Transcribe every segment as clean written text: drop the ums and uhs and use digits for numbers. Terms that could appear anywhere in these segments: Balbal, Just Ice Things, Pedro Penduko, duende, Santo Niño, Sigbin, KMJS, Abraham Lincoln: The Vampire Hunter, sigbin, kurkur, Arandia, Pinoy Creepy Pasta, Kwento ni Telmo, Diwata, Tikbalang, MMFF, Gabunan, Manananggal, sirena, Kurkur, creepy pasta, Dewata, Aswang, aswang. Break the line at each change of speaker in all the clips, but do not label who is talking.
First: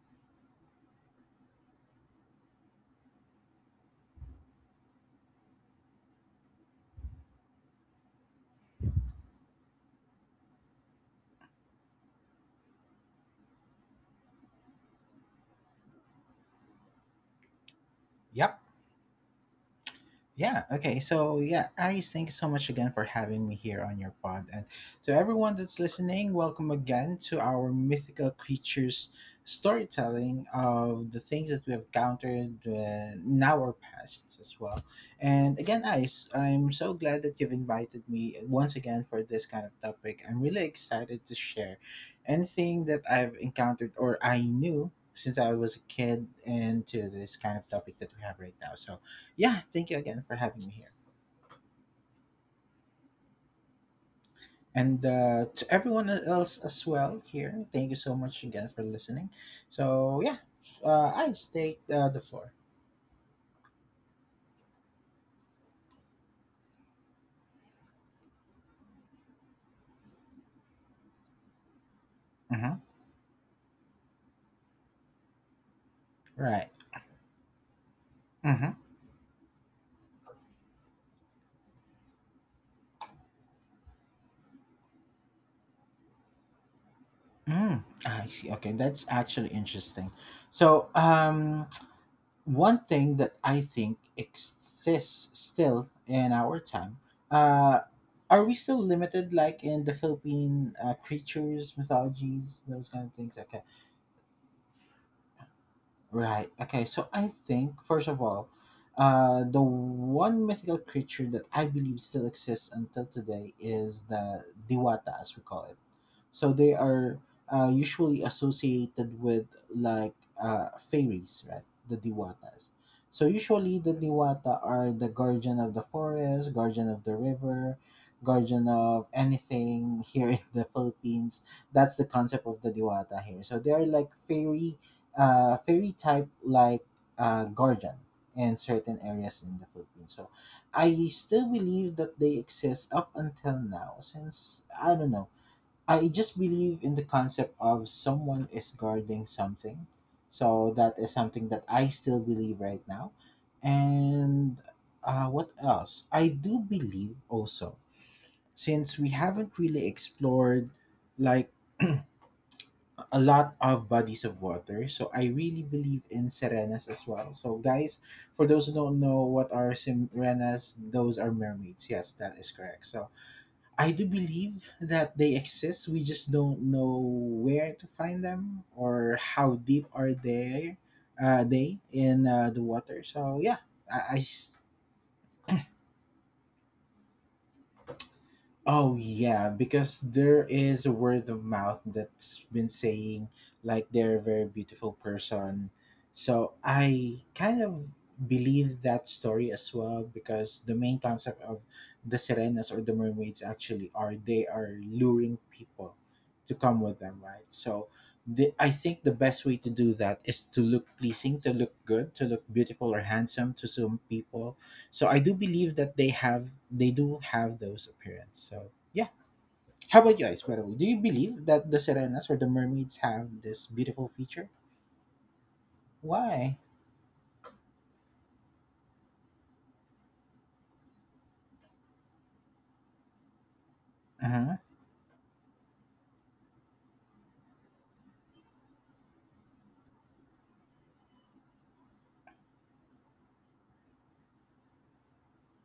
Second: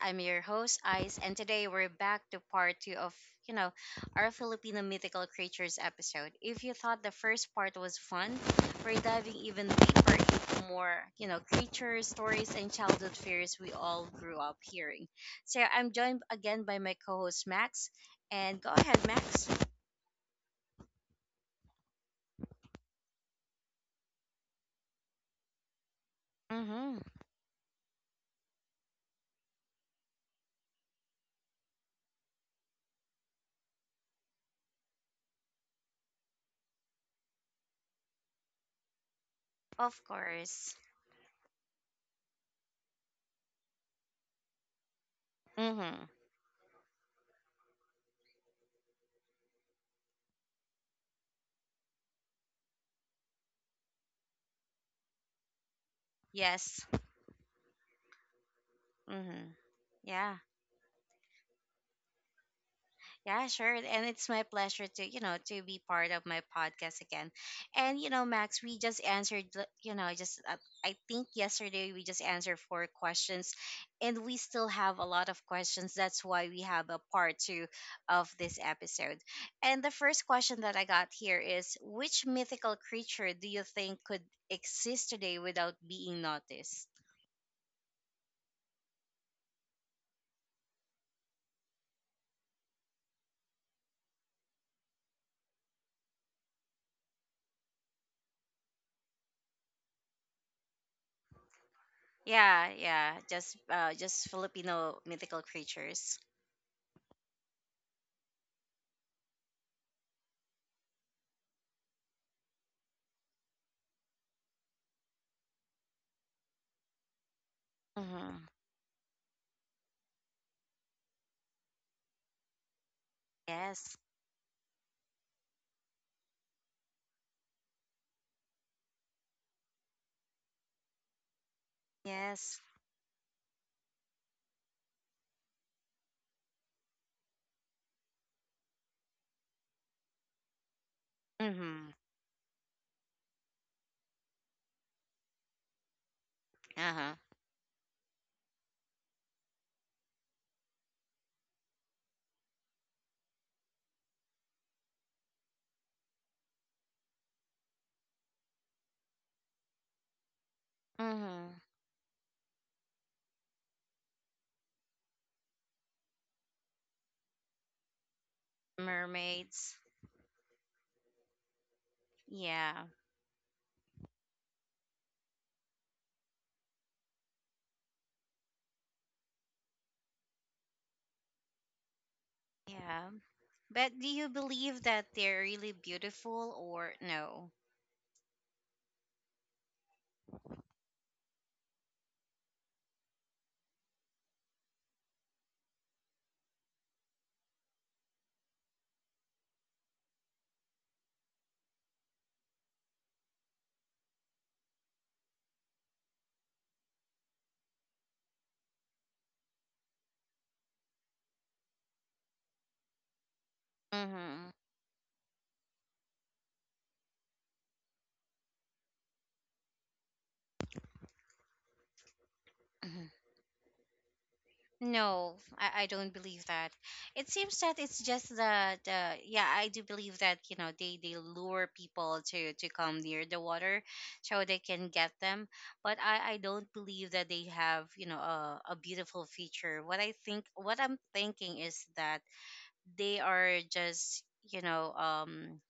I'm your host Ice and today we're back to part 2 of, you know, our Filipino mythical creatures episode. If you thought the first part was fun, we're diving even deeper into more, creatures, stories and childhood fears we all grew up hearing. So I'm joined again by my co-host Max and
Yep.
go ahead Max.
Yeah. Okay. So, yeah, guys, thank you so much again for having me here on your pod. And to everyone that's listening, welcome
Mhm.
again to our mythical creatures storytelling of the things that we have encountered in our pasts as well. And again, Ice, I'm so glad that you've invited me once again for this kind of
Of
topic. I'm really
course.
excited to share anything that I've encountered or I knew since I was a
Mhm.
kid and to this kind of topic that we have right now. So, yeah, thank you again for having me here. And to everyone else
Yes.
as well here, thank you so much again for listening.
Mhm.
So,
Yeah.
yeah, I stake the floor.
Yeah, sure. And it's my pleasure to, to be part of my podcast again. And, Max, we just answered, I think yesterday we just answered
Mm-hmm.
four questions and we still have a lot of questions. That's why we
Right.
have a part two of this
Mm-hmm.
episode. And the first question that I got here is which mythical creature do you think could exist today without being noticed?
Mm. I see. Okay, that's actually interesting. So, one thing that I think exists still in our time, uh, are we still limited, like in the Philippine creatures, mythologies,
Yeah,
those kind of
yeah,
things? Okay.
just Filipino mythical creatures.
Right. Okay. So I think first of all, the one mythical creature that I believe still exists until today is the Diwata, as we call it. So they are usually
Mm-hmm.
associated with like fairies, right? The diwatas. So usually
Yes.
the diwata are the guardian of the forest, guardian of the river, guardian of anything here in the Philippines. That's the concept
Yes.
of the diwata here. So they are like fairy, fairy type like guardian in certain areas in the Philippines. So I still
Mm-hmm.
believe that they exist up until now since I don't know, I just believe in the
Uh-huh.
concept of someone is guarding something. So that is something that I still believe right now. And what else? I do believe also, since we haven't really explored
Mm-hmm.
like a lot of bodies of water, so I really believe in serenas as well. So, guys, for those who don't know what
Mermaids.
are serenas, those are mermaids. Yes, that is
Yeah.
correct. So, I do believe that they exist. We just don't know where to find them or how deep are they in the water.
Yeah.
So yeah,
But do
I, I
you
s-
believe that they're really beautiful or no?
Oh yeah, because there is a word of mouth that's been saying like they're a very beautiful person. So I kind of believe that story as well because the main concept of the sirenas or the mermaids actually are they are luring people to come with them, right? So I think the best way to do that is to look pleasing, to look good, to look beautiful or handsome to some
Mm-hmm.
people, so I do believe that they do have those appearance. So yeah. How about you guys, by the way? Do you believe that the sirenas or the mermaids
Mhm.
have this beautiful feature?
No, I don't believe
Why?
that. It seems that it's just that, yeah, I do believe that, they lure people to come near the water so they
Uh-huh.
can get them. But I don't believe that they have, a beautiful feature. What I think, what I'm thinking is that they are just you know um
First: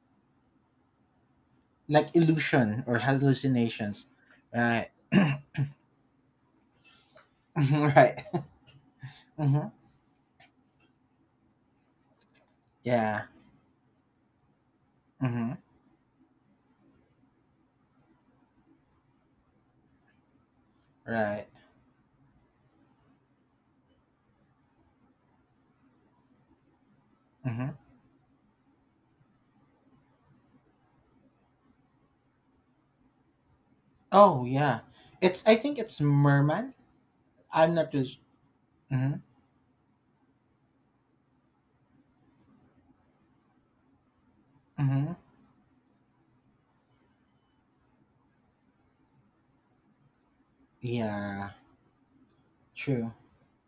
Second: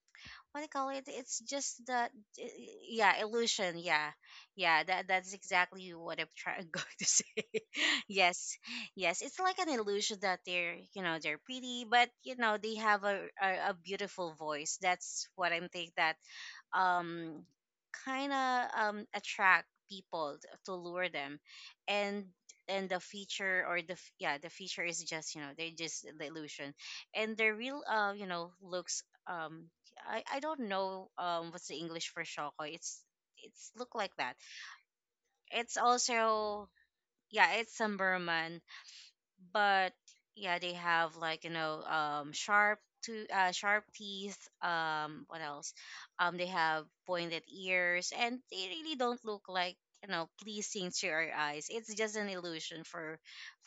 what do you call it? It's just the
Like illusion or
yeah illusion.
hallucinations.
Yeah, yeah.
Right.
That that's exactly what I'm trying going to say.
Right.
Yes, yes. It's like an
Mm-hmm.
illusion that they're pretty, but you know they have
Yeah.
a beautiful voice. That's what
Mm-hmm.
I'm think that um kind of attract people to lure them,
Right.
and and the feature or yeah the feature is just you know they're just the illusion and the
Mm-hmm.
real you know looks I don't know what's the English for shoko. It's look like that.
Oh yeah. It's, I think
It's
it's
also
merman.
yeah,
I'm
it's
not really.
samburman
Mm-hmm.
but yeah, they have like you know sharp to sharp teeth.
Mm-hmm.
What else? They have pointed ears, and they really don't look like you know pleasing to our
Yeah.
eyes. It's just an illusion
True.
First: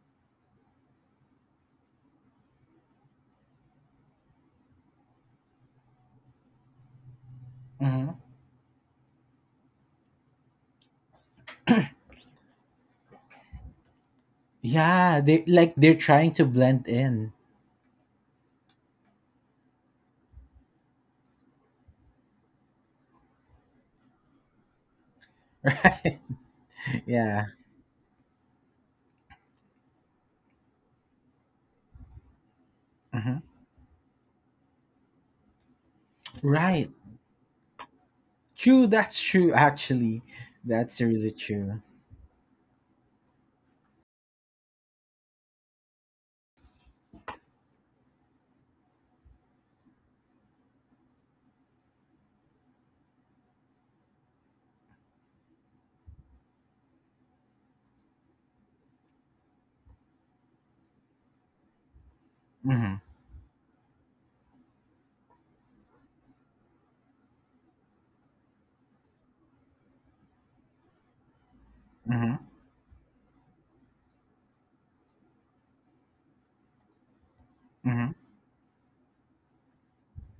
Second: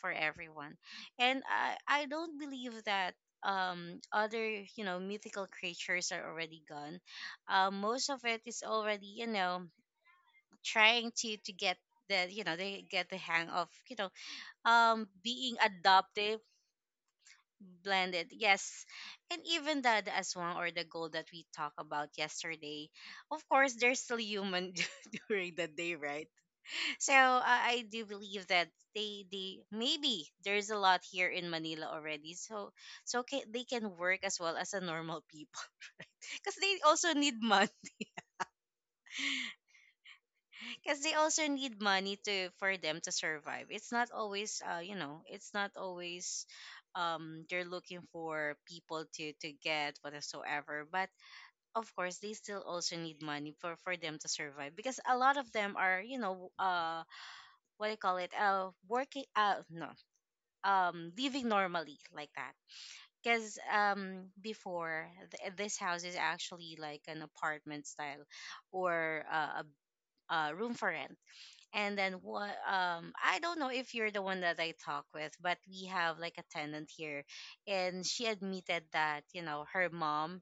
for everyone, and I don't believe that other you know mythical creatures are already gone, most
Mm-hmm.
of it is already you know trying to get the they get the hang of
Yeah, they
being
like they're trying
adopted
to blend in.
blended yes, and even the aswang or the gold that we talked about yesterday, of course they're still human during the day
Right.
right. So
Yeah.
I do believe that they maybe there's a lot here in Manila already, so so
hmm
ca they can work as well as a normal people because they
Right.
also need money,
True. That's true. Actually, that's
because they
really
also need
true.
money to for them to survive. It's not always you know it's not always they're looking for people to get whatsoever, but of course they still also need money for them to survive because a lot of them are you know what do you call it working no living normally like that.
Hmm
Because before this house is actually like an apartment style or a room for rent, and then
hmm
what I don't know if you're the one that I talk with, but we have like a tenant here and
hmm
she admitted that you know her mom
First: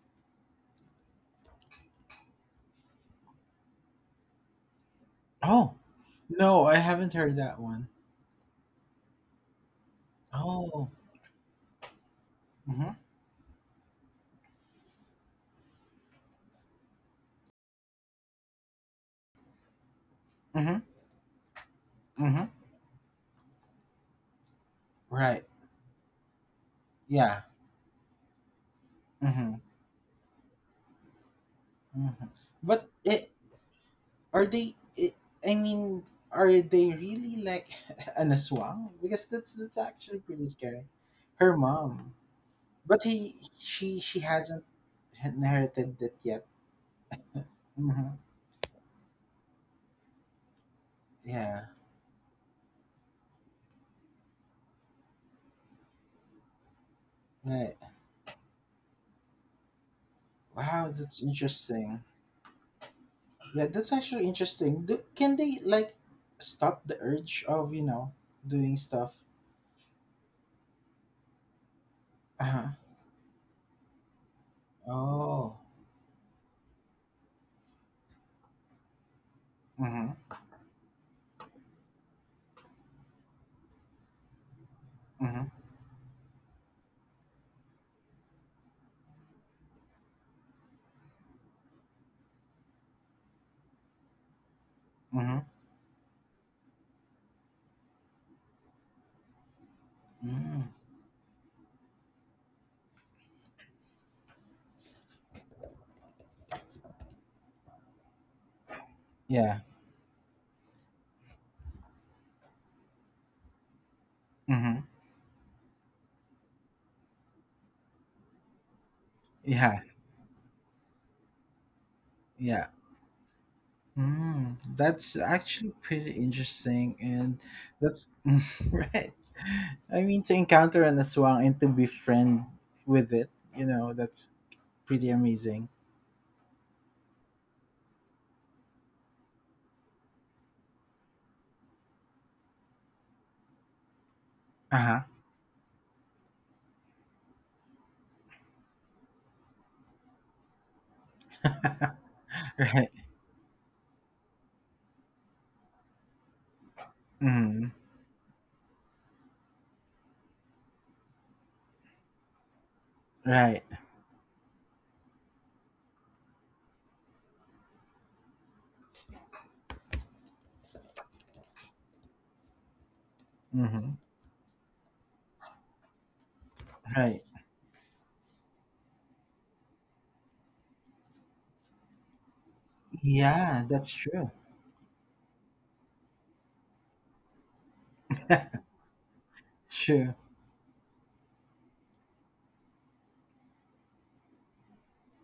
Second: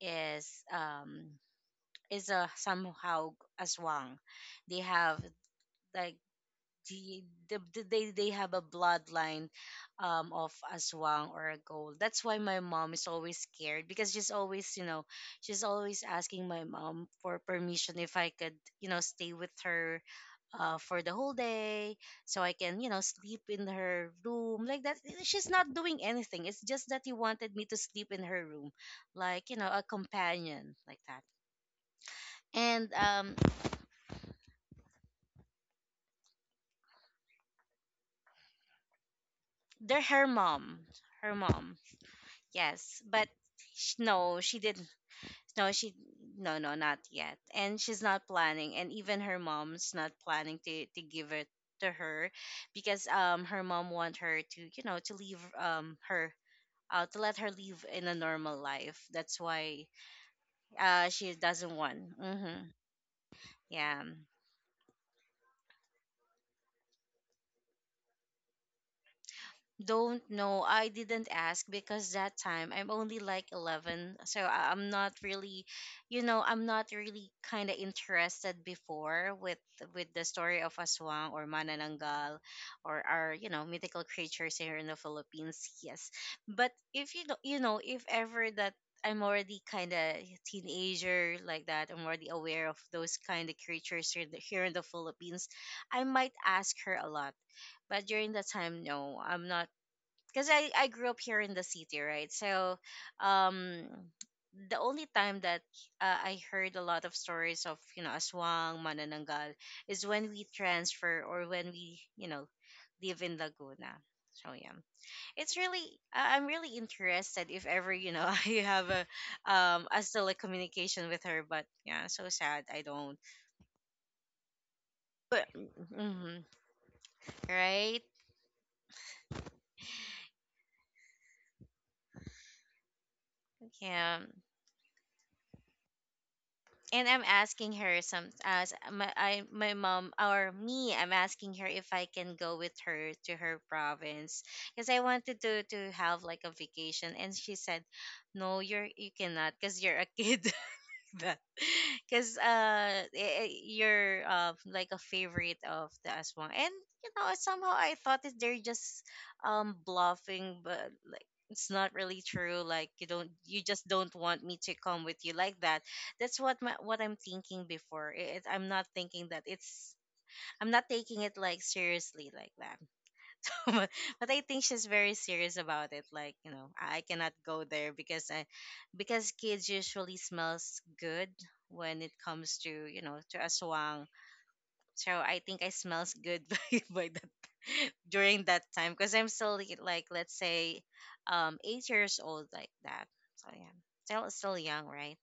is um is a somehow aswang. They have
Oh,
like
no, I haven't
the,
heard that one.
they have a bloodline of
Oh.
aswang or a gold. That's why my mom
hmm
is always scared because she's always you know she's always asking my mom for permission if I could you know stay with her
hmm
for the whole day so
hmm
I can, you know, sleep in her room. Like that, eh,
Right.
she's not doing anything. It's just that he
Yeah.
wanted me to sleep in her room, like,
hmm
you know, a companion, like that.
hmm But
And
it are they? I mean, are they really like an aswang? Because that's
they're
actually
her
pretty scary. Her
mom
mom,
yes
but
but
he she
no she
hasn't
didn't no she
inherited it yet.
no not yet, and she's
Hmm
not planning, and even her mom's not planning to give it
Yeah.
to her because her mom want her to you know to leave her to let her
Right.
live in a normal life, that's why
Wow, that's
she doesn't want
interesting.
hmm
Yeah, that's
yeah.
actually interesting. Can they like stop the urge of, you know, doing stuff?
Don't know. I didn't ask because that
Uh huh.
time I'm only like 11. So I'm not
Oh.
really, you know, I'm not really kind of interested before with
Mhm.
the story of Aswang or Manananggal or our, you know, mythical creatures here in the
Mhm.
Philippines. Yes. But if you know, you know, if ever that I'm already kind of teenager like that, I'm already aware of those kind of creatures here in the
Mhm.
Philippines, I might ask her a lot but during that time no I'm not because
Mm.
I grew up here in the city, right? So, um, the only time that I heard a lot of stories of you know Aswang, Manananggal
Yeah.
is when we transfer or when we you know live in Laguna. So yeah,
Mhm.
it's really I'm really interested if ever you know I have a
Yeah.
um a still a communication with her, but yeah, so sad
Yeah.
I don't.
Mm. That's
But
actually pretty
mm-hmm,
interesting, and
right,
that's right. I mean, to encounter an aswang and to befriend with it, you know,
yeah.
that's pretty amazing.
And I'm asking her some as my I my mom or me I'm asking her if I can go with her to her province because
Uh
I wanted to have like a vacation, and she said no you're you cannot because you're a kid that
huh.
because
Right.
you're like a favorite of the aswang, and you know
Mm.
somehow I thought that they're just bluffing but like it's not really true like you don't
Right.
you just don't want me to come with you like that. That's what my, what I'm thinking before I'm not thinking that it's I'm not taking it like seriously like that
hmm
but I think she's very serious about it. Like you know, I
Right.
cannot go there because because kids usually smells good when it comes to you know to
Yeah, that's
aswang.
true.
So I think I smells good by that during that time because I'm still like,
True.
let's say, 8 years old like that. So yeah, still young, right?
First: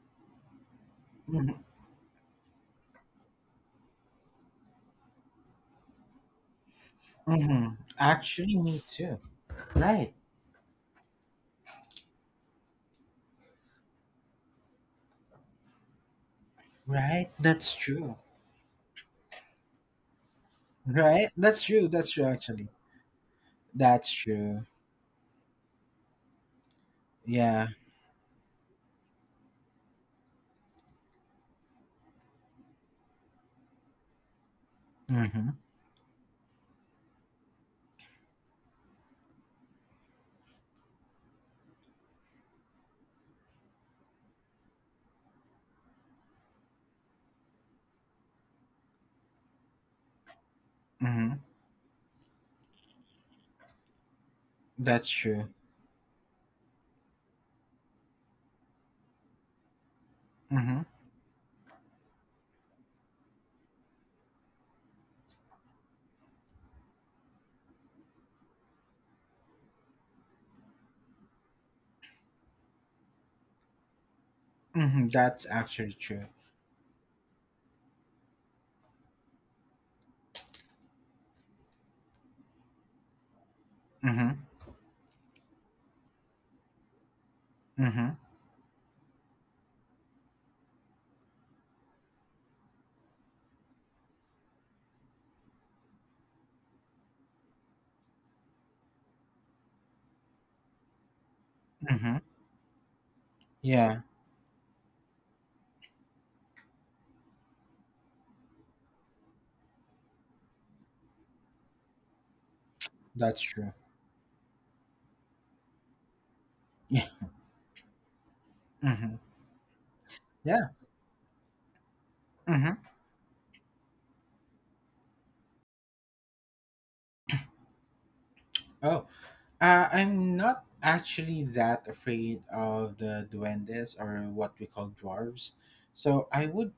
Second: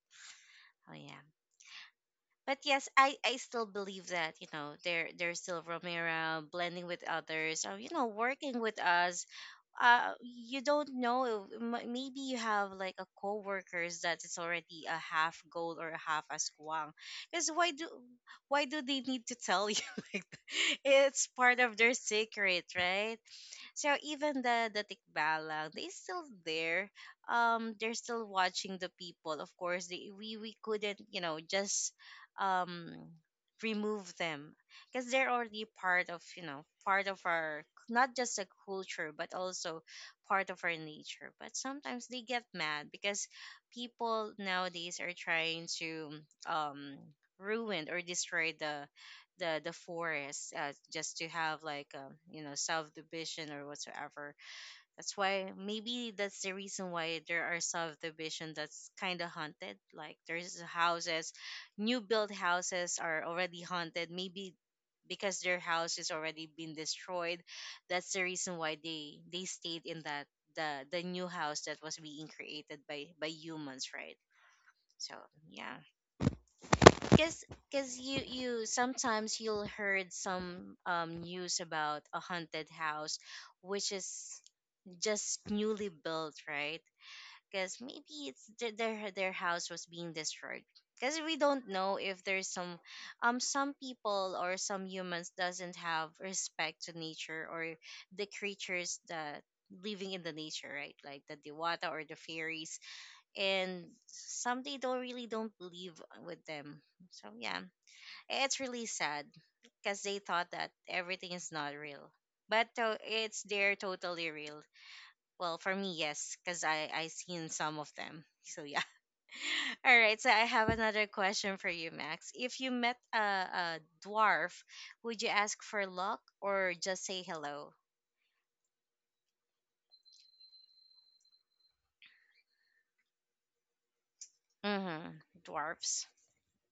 Oh yeah
Mm-hmm.
but yes, I still believe that you know they're still roaming around, blending with others,
Mm-hmm.
or you know
Actually,
working with
me too.
us.
Right.
You don't know. Maybe you have like a coworkers that is already a half gold or a half askwang.
Right.
Because why
That's
do
true.
why do they need to tell you? Like that? It's
Right.
part
That's
of
true.
their
That's true.
secret,
Actually,
right? So
that's
even
true.
the tikbalang, they still there.
Yeah.
They're still watching the people. Of course, they, we couldn't, you know, just um remove them because they're
Mm-hmm.
already part of, you know, part of our not just a culture but also part of our nature. But sometimes they get mad because people nowadays are trying to um ruin or destroy the forest just to
Mm-hmm.
have like you know subdivision or whatsoever.
That's
That's
true.
why maybe that's the reason why there are subdivision that's kind of haunted. Like there's
Mm-hmm.
houses, new built houses are already haunted. Maybe because their house is already been destroyed. That's the reason why they stayed in that the new house that was being created by humans, right?
Mm-hmm.
So
That's
yeah,
actually true.
Cause, cause you sometimes you'll heard some news about a haunted house, which is
Mm-hmm.
just newly built, right? Because
Mm-hmm.
maybe it's their house was being destroyed. Because we don't know if there's some people or some humans doesn't have respect to nature or the creatures that living in the nature, right? Like the Dewata or
Mm-hmm.
the fairies, and
Yeah.
some they don't really don't believe with them. So yeah, it's really sad because they thought that everything is not real, but
That's
it's
true.
they're totally real. Well, for me, yes, because I
Yeah.
I seen some of them. So yeah.
Mm-hmm.
All right. So I
Yeah.
have another question for you, Max. If you
Mm-hmm.
met a dwarf, would you ask for luck or just say hello?
Oh. I'm not actually that afraid of the duendes or what we call
Mm-hmm.
dwarves.
Dwarfs.
So I would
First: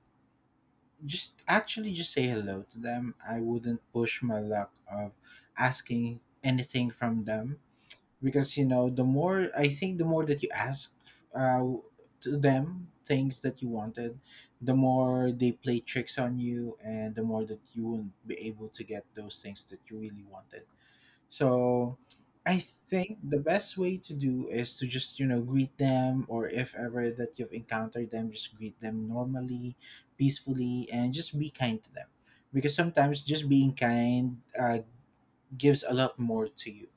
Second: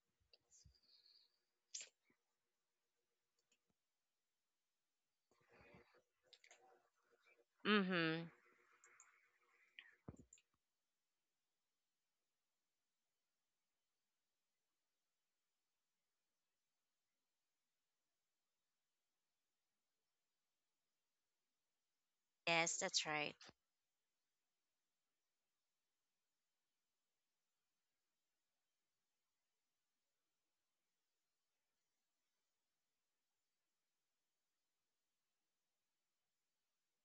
just actually just say hello to them. I wouldn't push my luck of asking anything from them
Mm-hmm.
because you know the more that you ask uh, to them things that you wanted, the more they play tricks on you and the more that you won't be able to get those things that you really wanted. So I
Yes, that's
think
right.
the best way to do is to just, you know, greet them or if ever that you've encountered them, just greet them normally, peacefully, and just be kind to them. Because sometimes just being kind gives a lot more to you.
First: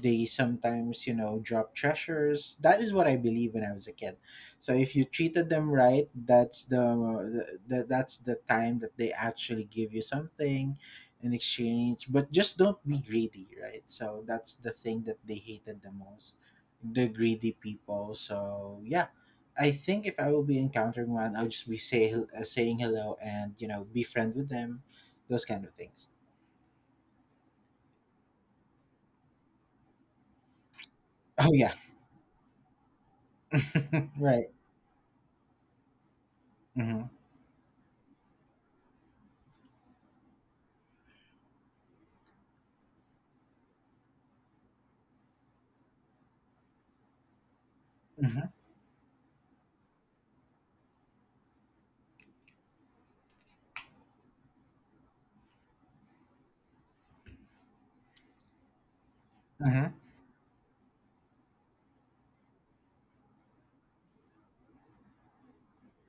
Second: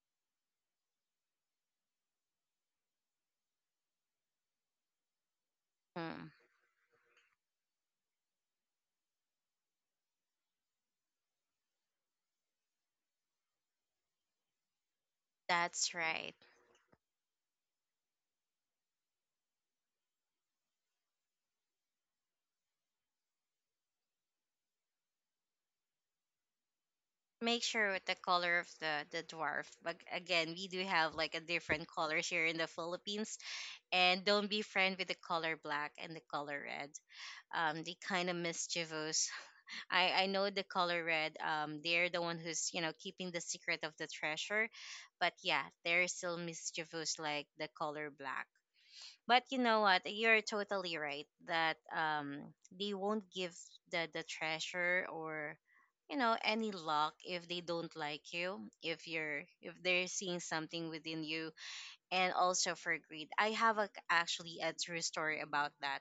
They sometimes, you know, drop treasures. That is what I believe when I was a kid. So if you treated them right,
Mm,
that's the that's the time that they actually give you something in exchange. But just don't be greedy, right? So that's the thing that they hated the
that's right.
most, the greedy people. So yeah, I think if I will be encountering one, I'll just be saying hello and you know be friend with them, those kind of things.
Make sure with the color of the dwarf, but again we do have like a
Oh yeah,
different colors here in the Philippines, and
right.
don't be friend with the color black and the color red.
Mm-hmm.
They kind of mischievous. I know the color red they're the one who's you know keeping the secret of the treasure, but yeah they're still mischievous like the color
Mhm.
black, but you know what? You're totally right that they won't give the treasure or you know any luck if they don't like you, if you're if
Mhm.
they're seeing something within you. And also for greed, actually a true story about that.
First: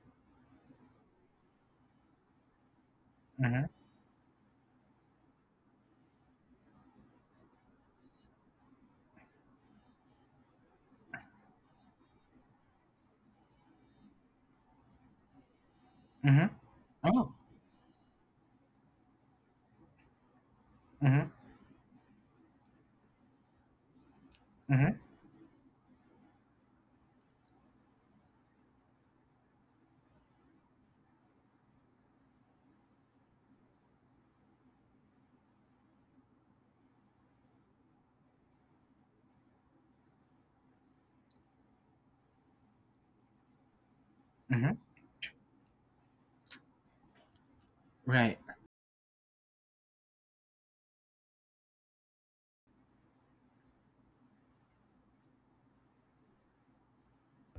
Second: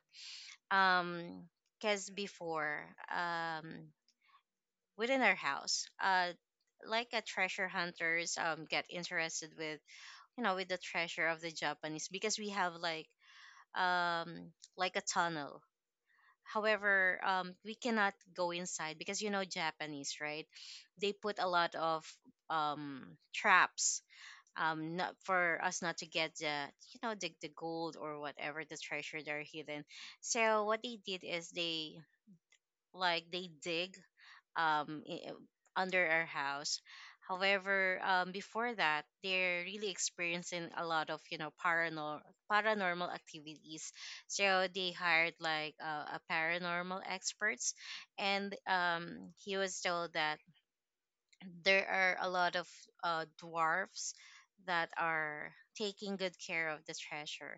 Um because before
Mhm.
um Within our house, like a treasure hunters get interested with you know with the treasure of the Japanese, because we have um, like a tunnel.
Mhm.
However,
Oh.
we cannot go inside because you know Japanese, right? They
Mhm.
put a lot of traps,
Mhm.
not for us not to get the you know the gold or whatever the treasure they're hidden. So what they did is they like they dig, um, i- under our house. However, before that, they're really experiencing a lot of you know paranormal activities. So
Mhm.
they hired like a paranormal experts,
Right.
and he was told that there are a lot of dwarfs that are taking good care of the treasure,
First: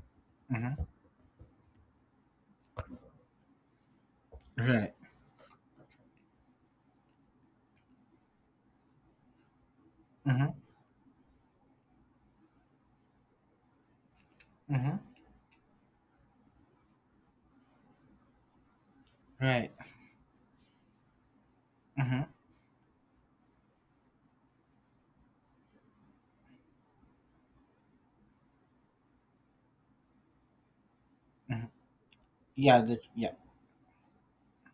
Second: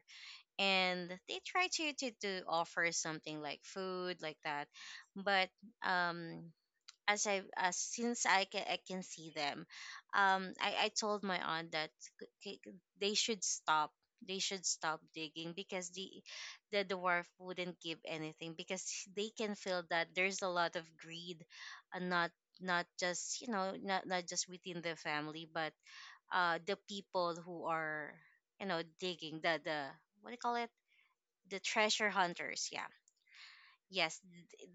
Mhm.
and they try to, to offer something like food like that.
Right.
But um as I as since I can see them,
Mhm.
I told my aunt that k- k- they should stop. They should
Mhm.
stop digging because the dwarf wouldn't give anything, because they can
Right.
feel that there's a lot of greed, and
Mhm.
not not just you know not just within the family, but the people who are you know digging the what do you call it, the
Mhm.
treasure hunters,
Yeah,
yeah.
the yeah.
Yes,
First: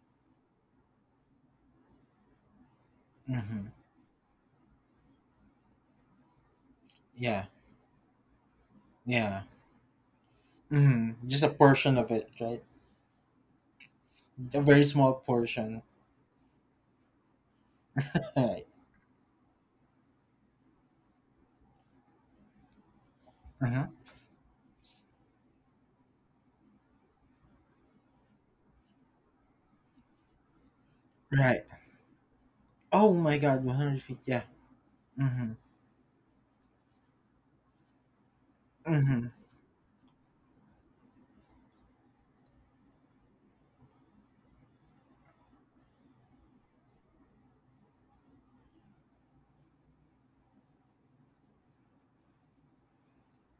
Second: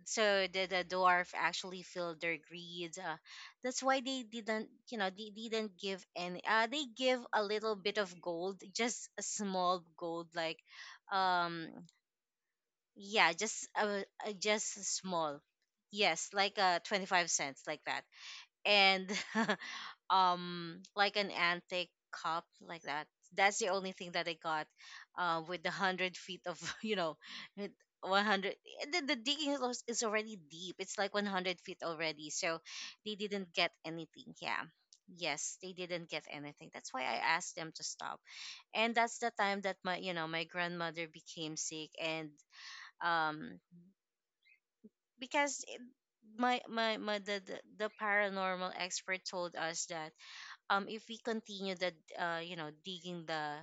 so the dwarf actually filled their greed,
Mhm.
that's why they didn't you know they didn't give any, they give a
Yeah.
little bit of gold, just a
Yeah.
small gold like.
Mhm. Just a
um
portion of it, right?
yeah,
A
just
very small
small.
portion.
Yes, like 25¢ like that,
Right.
and like an antique cup like that, that's the only
Mhm.
thing that I got, with the 100 feet of you know, with 100, the digging is is already deep, it's like 100
Right.
feet already. So they
Oh my
didn't
God,
get
100 feet.
anything,
Yeah.
yeah. Yes,
Mhm.
they didn't get anything, that's why I asked them to stop. And that's the
Mhm.
time that my you know my grandmother became sick. And um because it- my the paranormal expert told us that if we continue the you know digging the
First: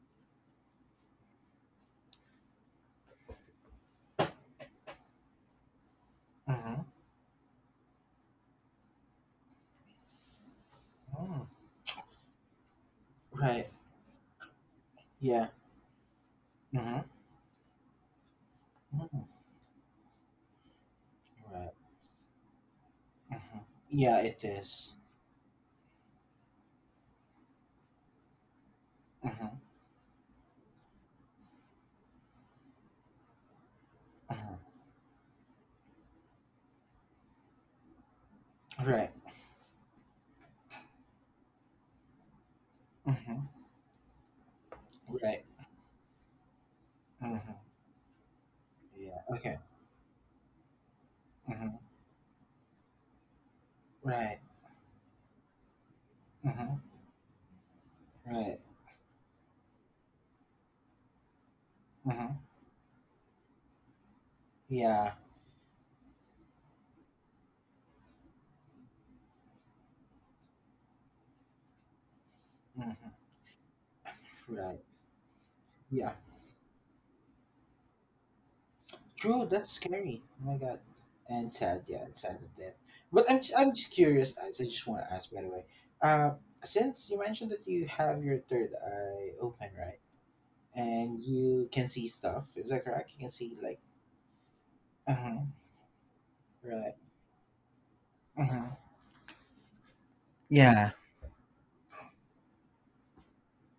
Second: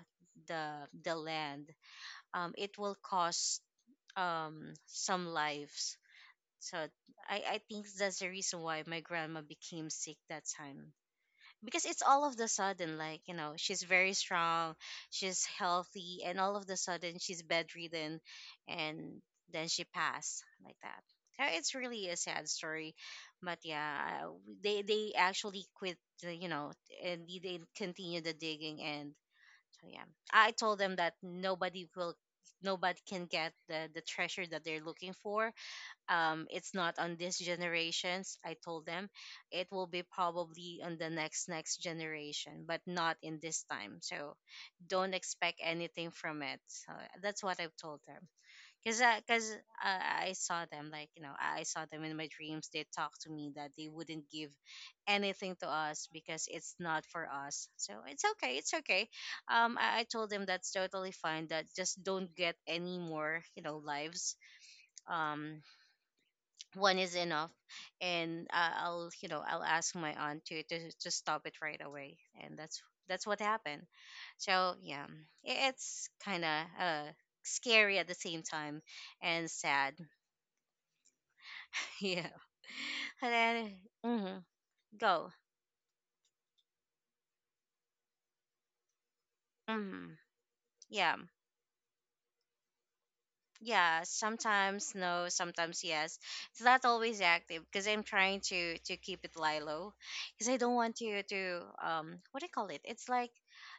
the land, it will cost some lives. So
Mhm.
I think that's the reason why my grandma became sick that time,
Mm.
because it's all of the sudden, like you know,
Right.
she's very strong, she's
Yeah.
healthy, and all of the
Mhm.
sudden she's bedridden, and
Mhm.
then she passed like that. So
Right.
it's really a sad story. But
Mhm. Yeah,
yeah,
it is.
they actually quit the, you know, and they continue the digging. And
Mhm.
so yeah, I told them that nobody will nobody can get the treasure
Mhm.
that they're looking for. It's not on these generations, I told
Right.
them. It will be probably on the next next generation, but not in
Mhm.
this time. So don't
Right.
expect anything from it. So that's
Mm-hmm.
what I've told them.
Yeah.
Cause
Okay.
I saw them, like you know I
Mm-hmm.
saw them in my dreams. They talked to me that they wouldn't
Right.
give anything to us because
Mm-hmm.
it's not for us. So it's okay,
Right.
it's okay. I told them that's totally fine. That just
Mm-hmm.
don't get any more you know lives.
Yeah.
Um, one is enough, and I- I'll you know I'll ask my aunt to to stop it right away, and
Mm-hmm.
that's what happened. So
Right.
yeah, it's
Yeah.
kind of scary at the same time,
True.
and
That's
sad.
scary. Oh my god. And sad. Yeah. It's
Yeah,
sad and death. But
and
I'm
then.
just curious.
Mhm,
As I just want to
go.
ask, by the way, uh, since you mentioned that you have your third eye open, right,
Hmm, yeah.
and you can see stuff, is that correct? You can see like.
Yeah sometimes, no
Mm-hmm.
sometimes yes. It's not
Right.
always active because I'm trying to
Mm-hmm.
keep it lie low, because I don't
Yeah.
want you to what do you call it, it's like,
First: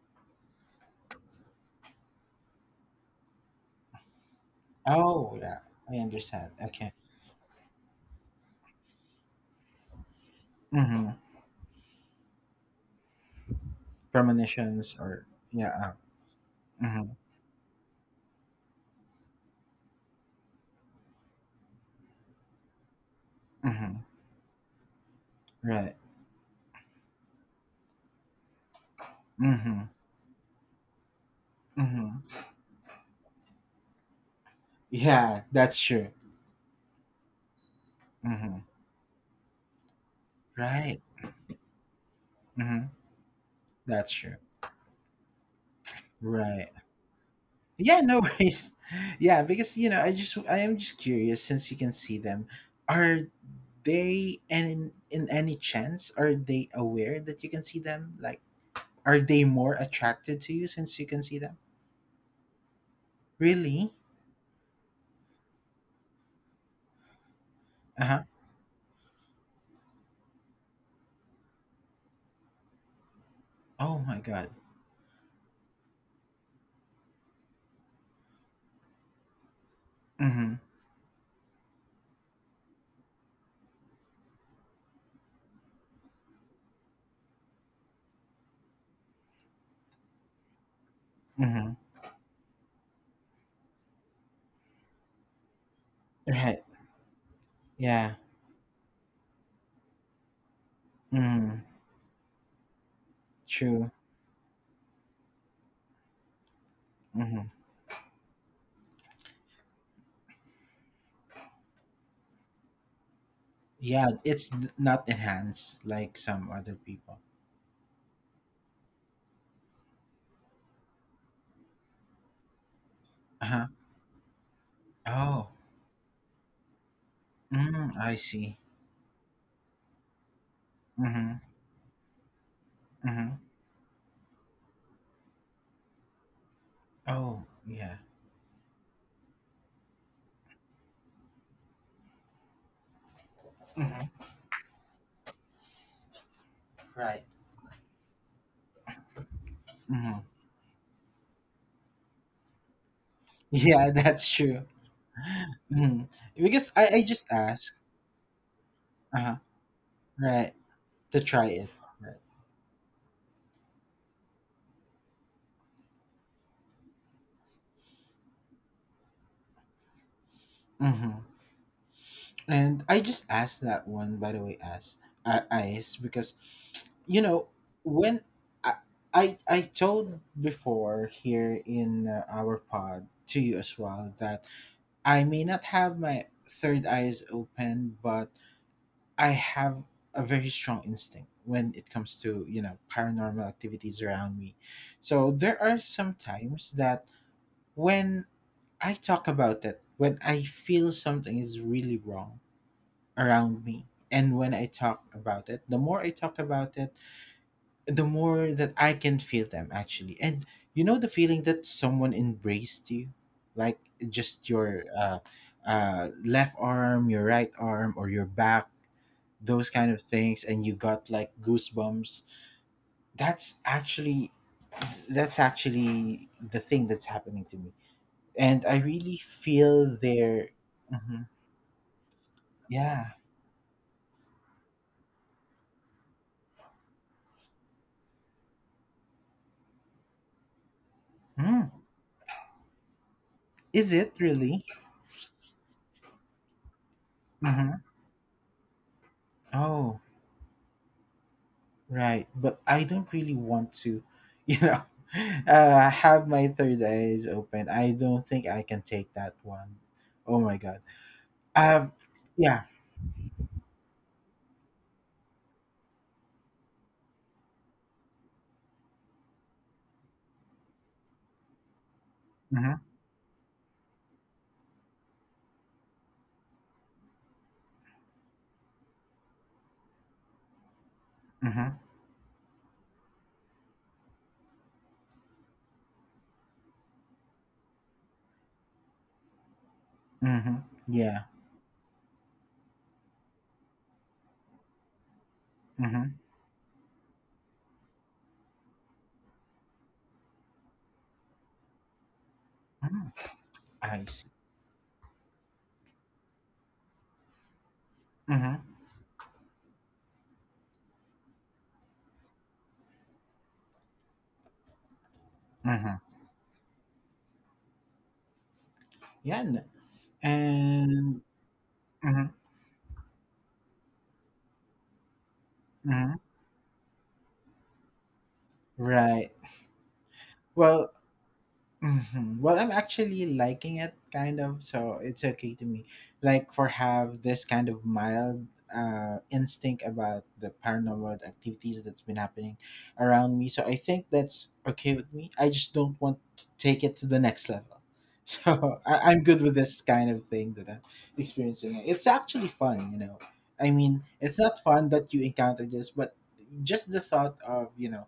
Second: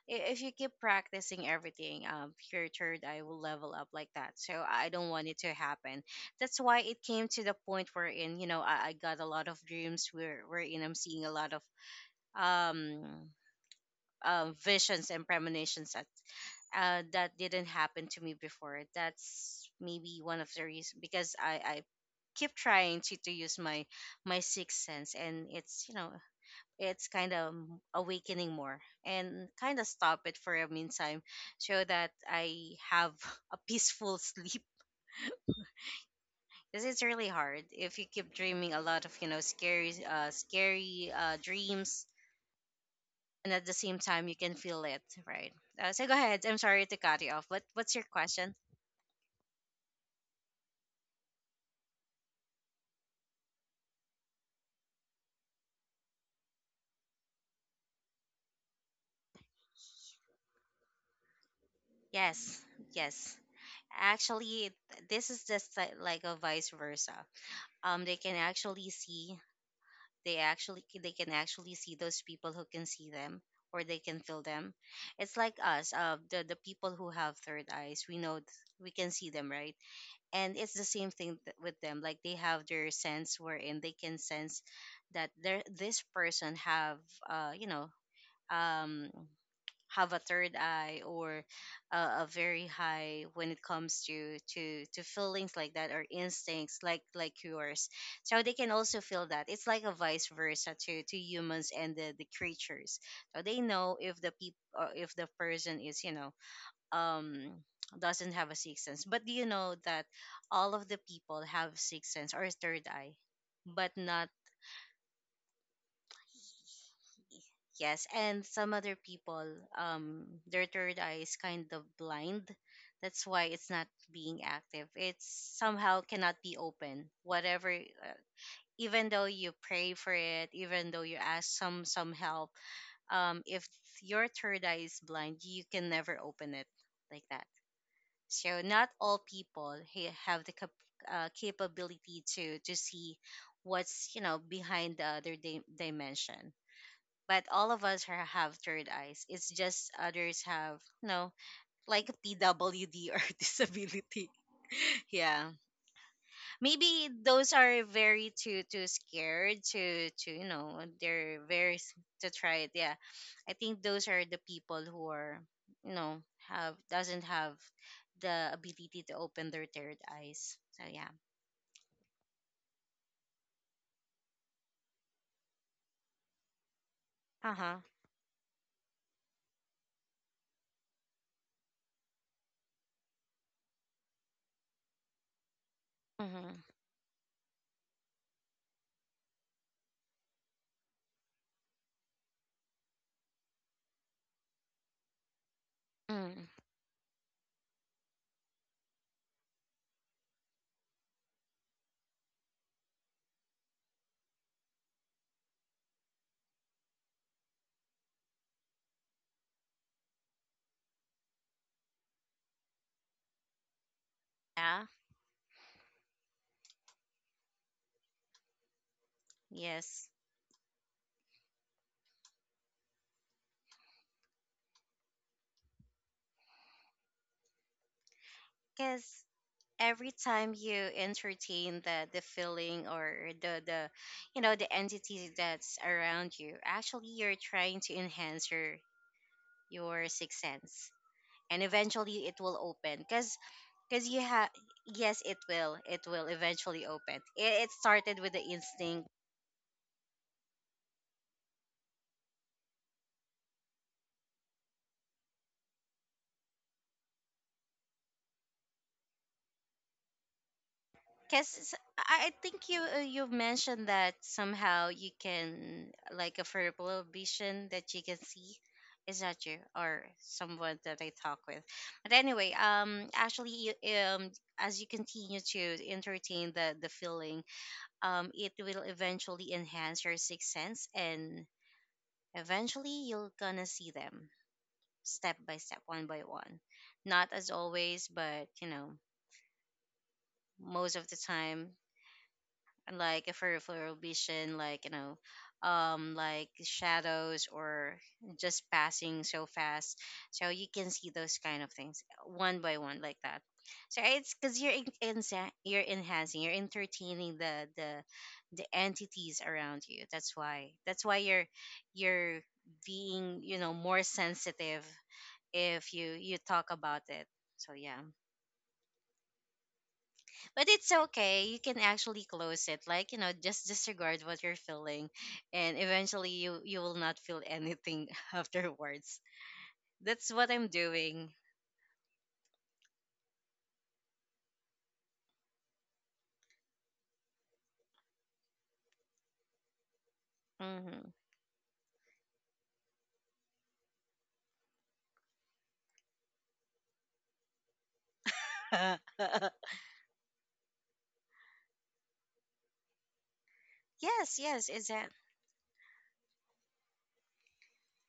if you keep practicing everything, your third eye will level up like that, so I don't want it
Oh,
to
yeah. I
happen.
understand.
That's why
Okay.
it came to the point where in you know I got a lot of dreams wherein I'm
Mm-hmm.
seeing a lot of um
Premonitions
visions and
or yeah.
premonitions at,
Uh,
that didn't happen to me before. That's maybe one of the reasons because I keep trying to use my
mm-hmm.
my sixth sense, and it's you
Right.
know it's kind of awakening more, and kind
Mm-hmm.
of stop it for a meantime, so that
Mm-hmm.
I have a peaceful sleep.
Yeah, that's true.
Because it's really hard if you keep
Mm-hmm.
dreaming a lot of you know scary
Right.
scary dreams,
Mm-hmm.
and at the same
That's
time
true.
you can feel it, right. So go ahead, I'm
Right.
sorry to cut you off, but what's
Yeah,
your
no
question?
worries. Yeah, because you know, I am just curious since you can see them, are they, and in any chance are they aware that you can see them? Like are they more attracted to you since you can see them?
Yes, yes,
Really?
actually this is just like a vice versa. They
Uh-huh.
can actually see, they actually they can actually see those people who can see them, or they
Oh
can
my
feel
god.
them. It's like us, the people who have third eyes, we know we can see them, right.
Mm-hmm.
And it's the same thing with them, like they have their sense wherein they can sense that there this person have you know um have a third eye, or
Mm-hmm.
a very high when it comes to to feelings like that, or
Right.
instincts like yours.
Yeah.
So they can also feel that, it's like a vice versa to
Mm-hmm.
humans and the creatures. So they
True.
know if the people, if the person is you know
Mm-hmm.
um doesn't have a sixth sense. But do you know that all of the people have sixth sense or third eye, but
Yeah,
not.
not enhanced like some other people.
Yes, and some other people, their third eye is kind of blind. That's why
Uh-huh.
it's not being active.
Oh.
It's somehow cannot be open, whatever,
Mm, I see.
even though you pray for it, even though you
Mm-hmm.
ask some help,
Mm-hmm.
if your third eye is blind, you can never open it like
Oh,
that.
yeah.
So not all people have the capability to see what's you
Mm-hmm.
know behind the other dimension.
Right.
But all of us are, have third eyes. It's just
Mm-hmm.
others have, you know, like PWD or
Yeah, that's
disability.
true.
Yeah,
Mm-hmm. Because I
maybe
just
those
asked.
are very too
Uh-huh.
scared to you
Right.
know
To
they're
try it.
very
Right.
to try it. Yeah, I think those are the people who are you know have doesn't have the ability to open their third eyes. So yeah.
Mm-hmm. And I just asked that one, by the way, as I, Ice, because, you know,
Uh huh.
when I, I told before here in our pod to you as well that I may not have my
Mhm.
third eyes open, but I have a very strong instinct when it comes to, you know, paranormal activities around me. So there are some
Mm.
times that when I talk about it, when I feel something is really wrong around me, and when I talk about it, the more I talk about it, the more that I can feel them actually. And you know the feeling that someone embraced you, like just
Yeah.
your left arm, your right arm, or your back, those kind of
Yes.
things, and you got like goosebumps. That's actually that's actually the thing that's happening to me, and I really
Cause
feel
every
their.
time you
Mhm.
entertain the feeling,
Yeah.
or the you know the entity that's around you, actually you're trying to enhance your sixth sense, and
Mm.
eventually it will open,
Is
because
it
you have
really?
yes, it will, it will eventually open it, it
Hmm
started with the instinct.
Oh. Right, but I don't really want to, you know, have my third eyes open. I don't think I can take that one. Oh my god.
Because
Um,
I think
yeah.
you, you mentioned that somehow you can like a verbal vision that you can see. Is that you or someone that I talk with? But anyway,
Mhm.
actually, as you continue to entertain the feeling, it will eventually enhance your sixth sense, and
Mhm.
eventually you're gonna see them step by step, one by one. Not as always, but you know,
Mhm.
most of the
Yeah.
time, and like for vision like you know
Mhm.
like shadows, or just passing so fast, so you can see those kind of things one by one
Mhm.
like that. So
I see.
it's because you're you're enhancing, you're entertaining
Mhm.
the entities around you, that's why you're being you know more sensitive if
Mhm.
you you talk about it. So yeah.
Yeah.
But it's
And.
okay, you can actually
Mhm.
close it, like you know just disregard what you're feeling, and
Mhm.
eventually you you will not feel anything afterwards.
Right.
That's what I'm
Well,
doing.
hmm well, I'm actually liking it kind of, so it's okay to me. Like for have this kind of mild instinct about the
Hmm.
paranormal activities that's been happening around me. So I think that's okay with me. I just don't want to take it to the next level. So I'm good with this kind of thing that I'm experiencing. It's actually fun, you know. I mean,
Yes,
it's not
yes, is
fun
that
that you encounter this, but just the thought of, you know,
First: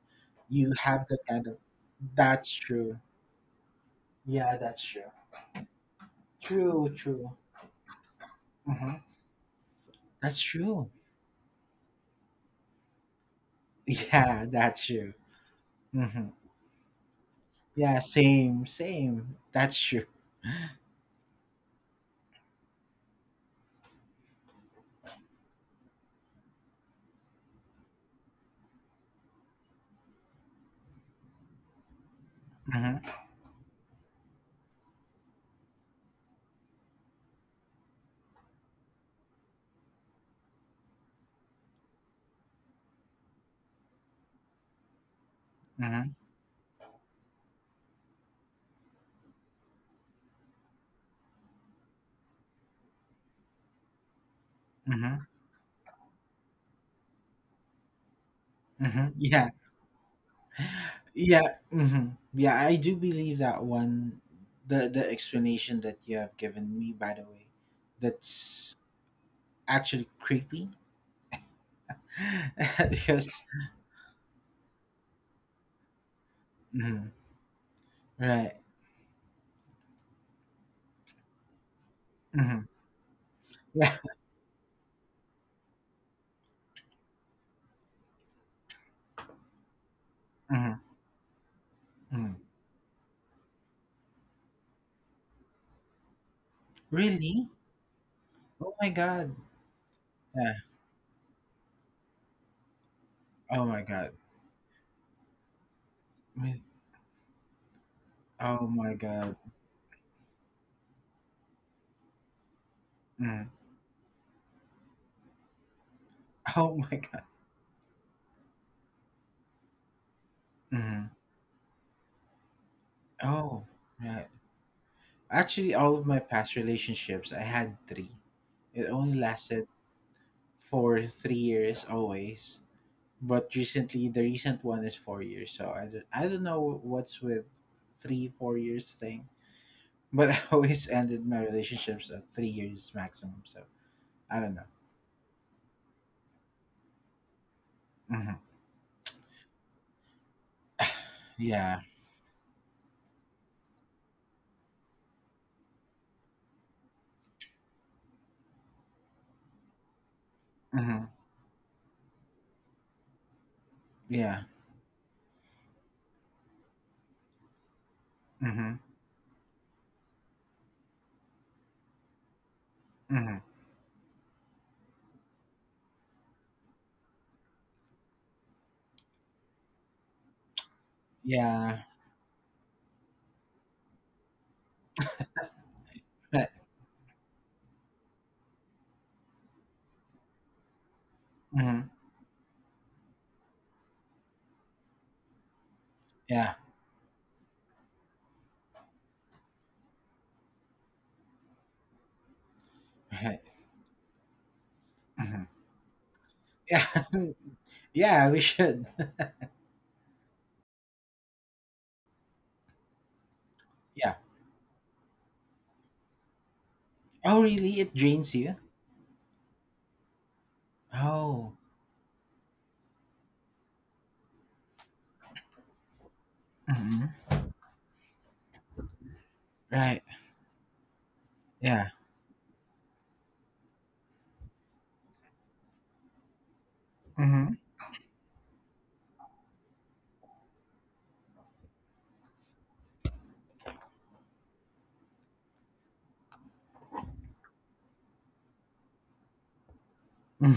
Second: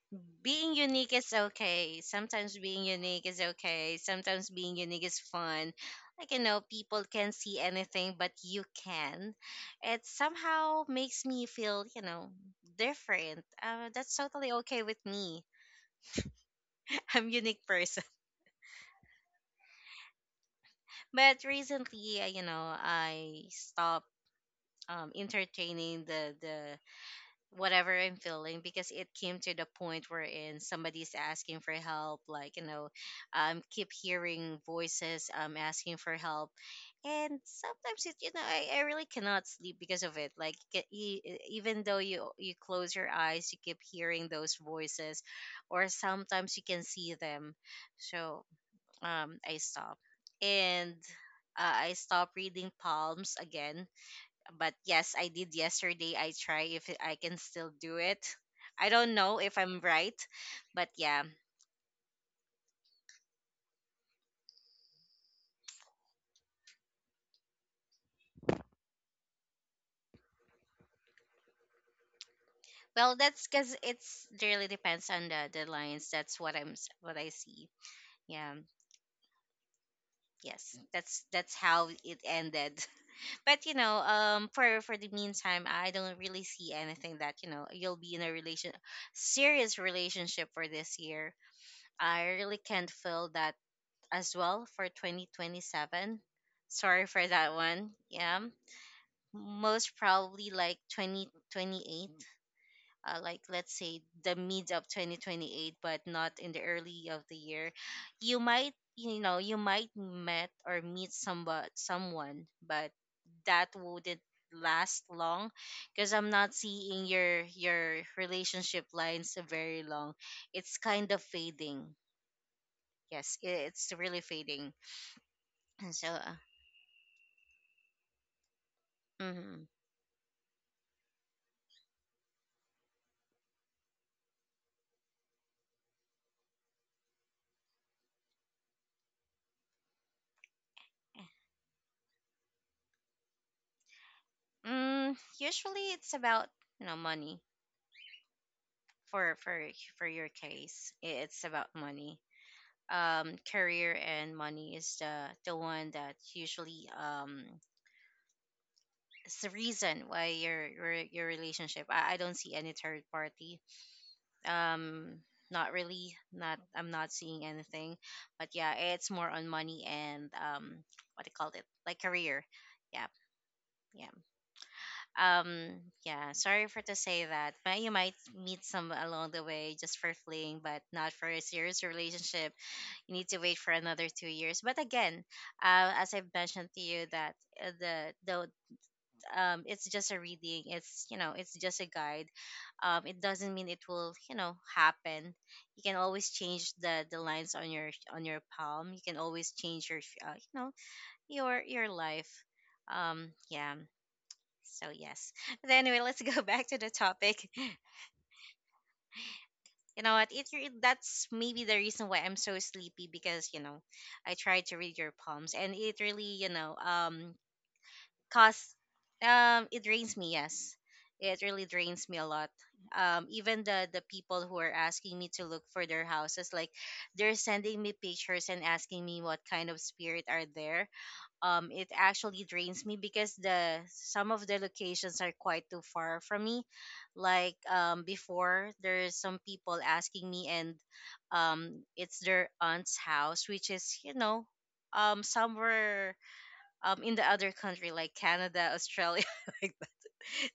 you
being
have
unique
that
is
kind of,
okay,
that's
sometimes
true. Yeah,
being
that's true.
unique is fun. Like you know
True,
people can
true.
see anything, but you
Hmm
can, it
That's
somehow
true.
makes me feel you know different, that's
Yeah,
totally okay
that's
with
true.
me.
Hmm
I'm unique
Yeah,
person.
same, same. That's true.
But recently, you know, I stopped entertaining the whatever I'm feeling, because it came to the point wherein somebody's asking for help. Like you know,
Hmm
keep hearing voices asking for help, and sometimes it you know I really cannot sleep because of it. Like even though you close your eyes, you keep hearing those voices, or
hmm
sometimes you can see them. So I stopped. And I stopped reading palms again. But yes,
hmm
I did yesterday. I try if I can still do it. I
hmm
don't know
Yeah,
if I'm right, but yeah.
yeah, hmm yeah. I do believe that one. The explanation that you have given me, by the way, that's actually creepy,
Well,
because
that's because it's it really depends on the lines. That's what
mhm,
what I see. Yeah.
right.
Yes. That's how it
hmm
ended. But you
Yeah.
know, for the meantime, I don't really see anything that you'll be in a relation serious relationship for
hmm
this year. I
hmm
really can't feel that as well for 2027. Sorry for
Really?
that one. Yeah.
Oh my god.
Most probably
Yeah.
like 2028. Like
Oh
let's
my
say
god.
the mid of 2028, but not in the early of the year. You
Oh
might
my god.
you might met or meet somebody someone, but
Mm.
that wouldn't last long because I'm not
Oh my
seeing
god.
your relationship lines very long. It's
Mm.
kind of fading. Yes,
Oh,
it's really
right.
fading.
Actually, all
And
of
so,
my past relationships, I had three. It only
mhm.
lasted for 3 years always. But recently, the recent one is 4 years. So I don't know what's with three, 4 years thing. But I always ended my relationships at 3 years maximum. So I don't know.
Mm, usually it's about, you know, money
hmm
for for your case. It's about
Yeah.
money. Career and money is the one that usually, um, it's the reason why your
hmm
relationship. I don't see any third party.
Yeah.
Um, not really. Not I'm not seeing anything. But yeah,
hmm
it's more on money and, um, what do you call it? Like career. Yeah.
hmm
Yeah. Um, yeah, sorry for to say that, but you might meet some along the way just for fleeing, but not for a
Yeah.
serious relationship. You need to wait for another 2 years. But again, as I've
Right.
mentioned to you that, the um, it's just a reading. It's, you know, it's just a
hmm
guide. Um, it doesn't mean it will, you know, happen. You can always
Yeah.
change the lines on your palm. You can always change your, uh, you know your life. Um,
Right.
yeah, so yes.
Mhm.
But anyway, let's go back to
Yeah.
the topic.
Yeah, we should.
You know what? That's maybe the reason why I'm so sleepy because, you know,
Yeah.
I tried to read your palms and it really, um,
Oh, really? It drains you?
cause um, it drains me. Yes, it
Oh.
really drains me a lot. Even the people who are asking me to look for their houses, like
hmm
they're sending me pictures and asking me what kind of
Right.
spirit are there. Um,
Yeah.
it actually drains me because the some of the locations are quite too far from me. Like, um, before there's some people asking me, and um, it's their aunt's house, which is, you know, um, somewhere, um, in the other country like Canada, Australia, like that.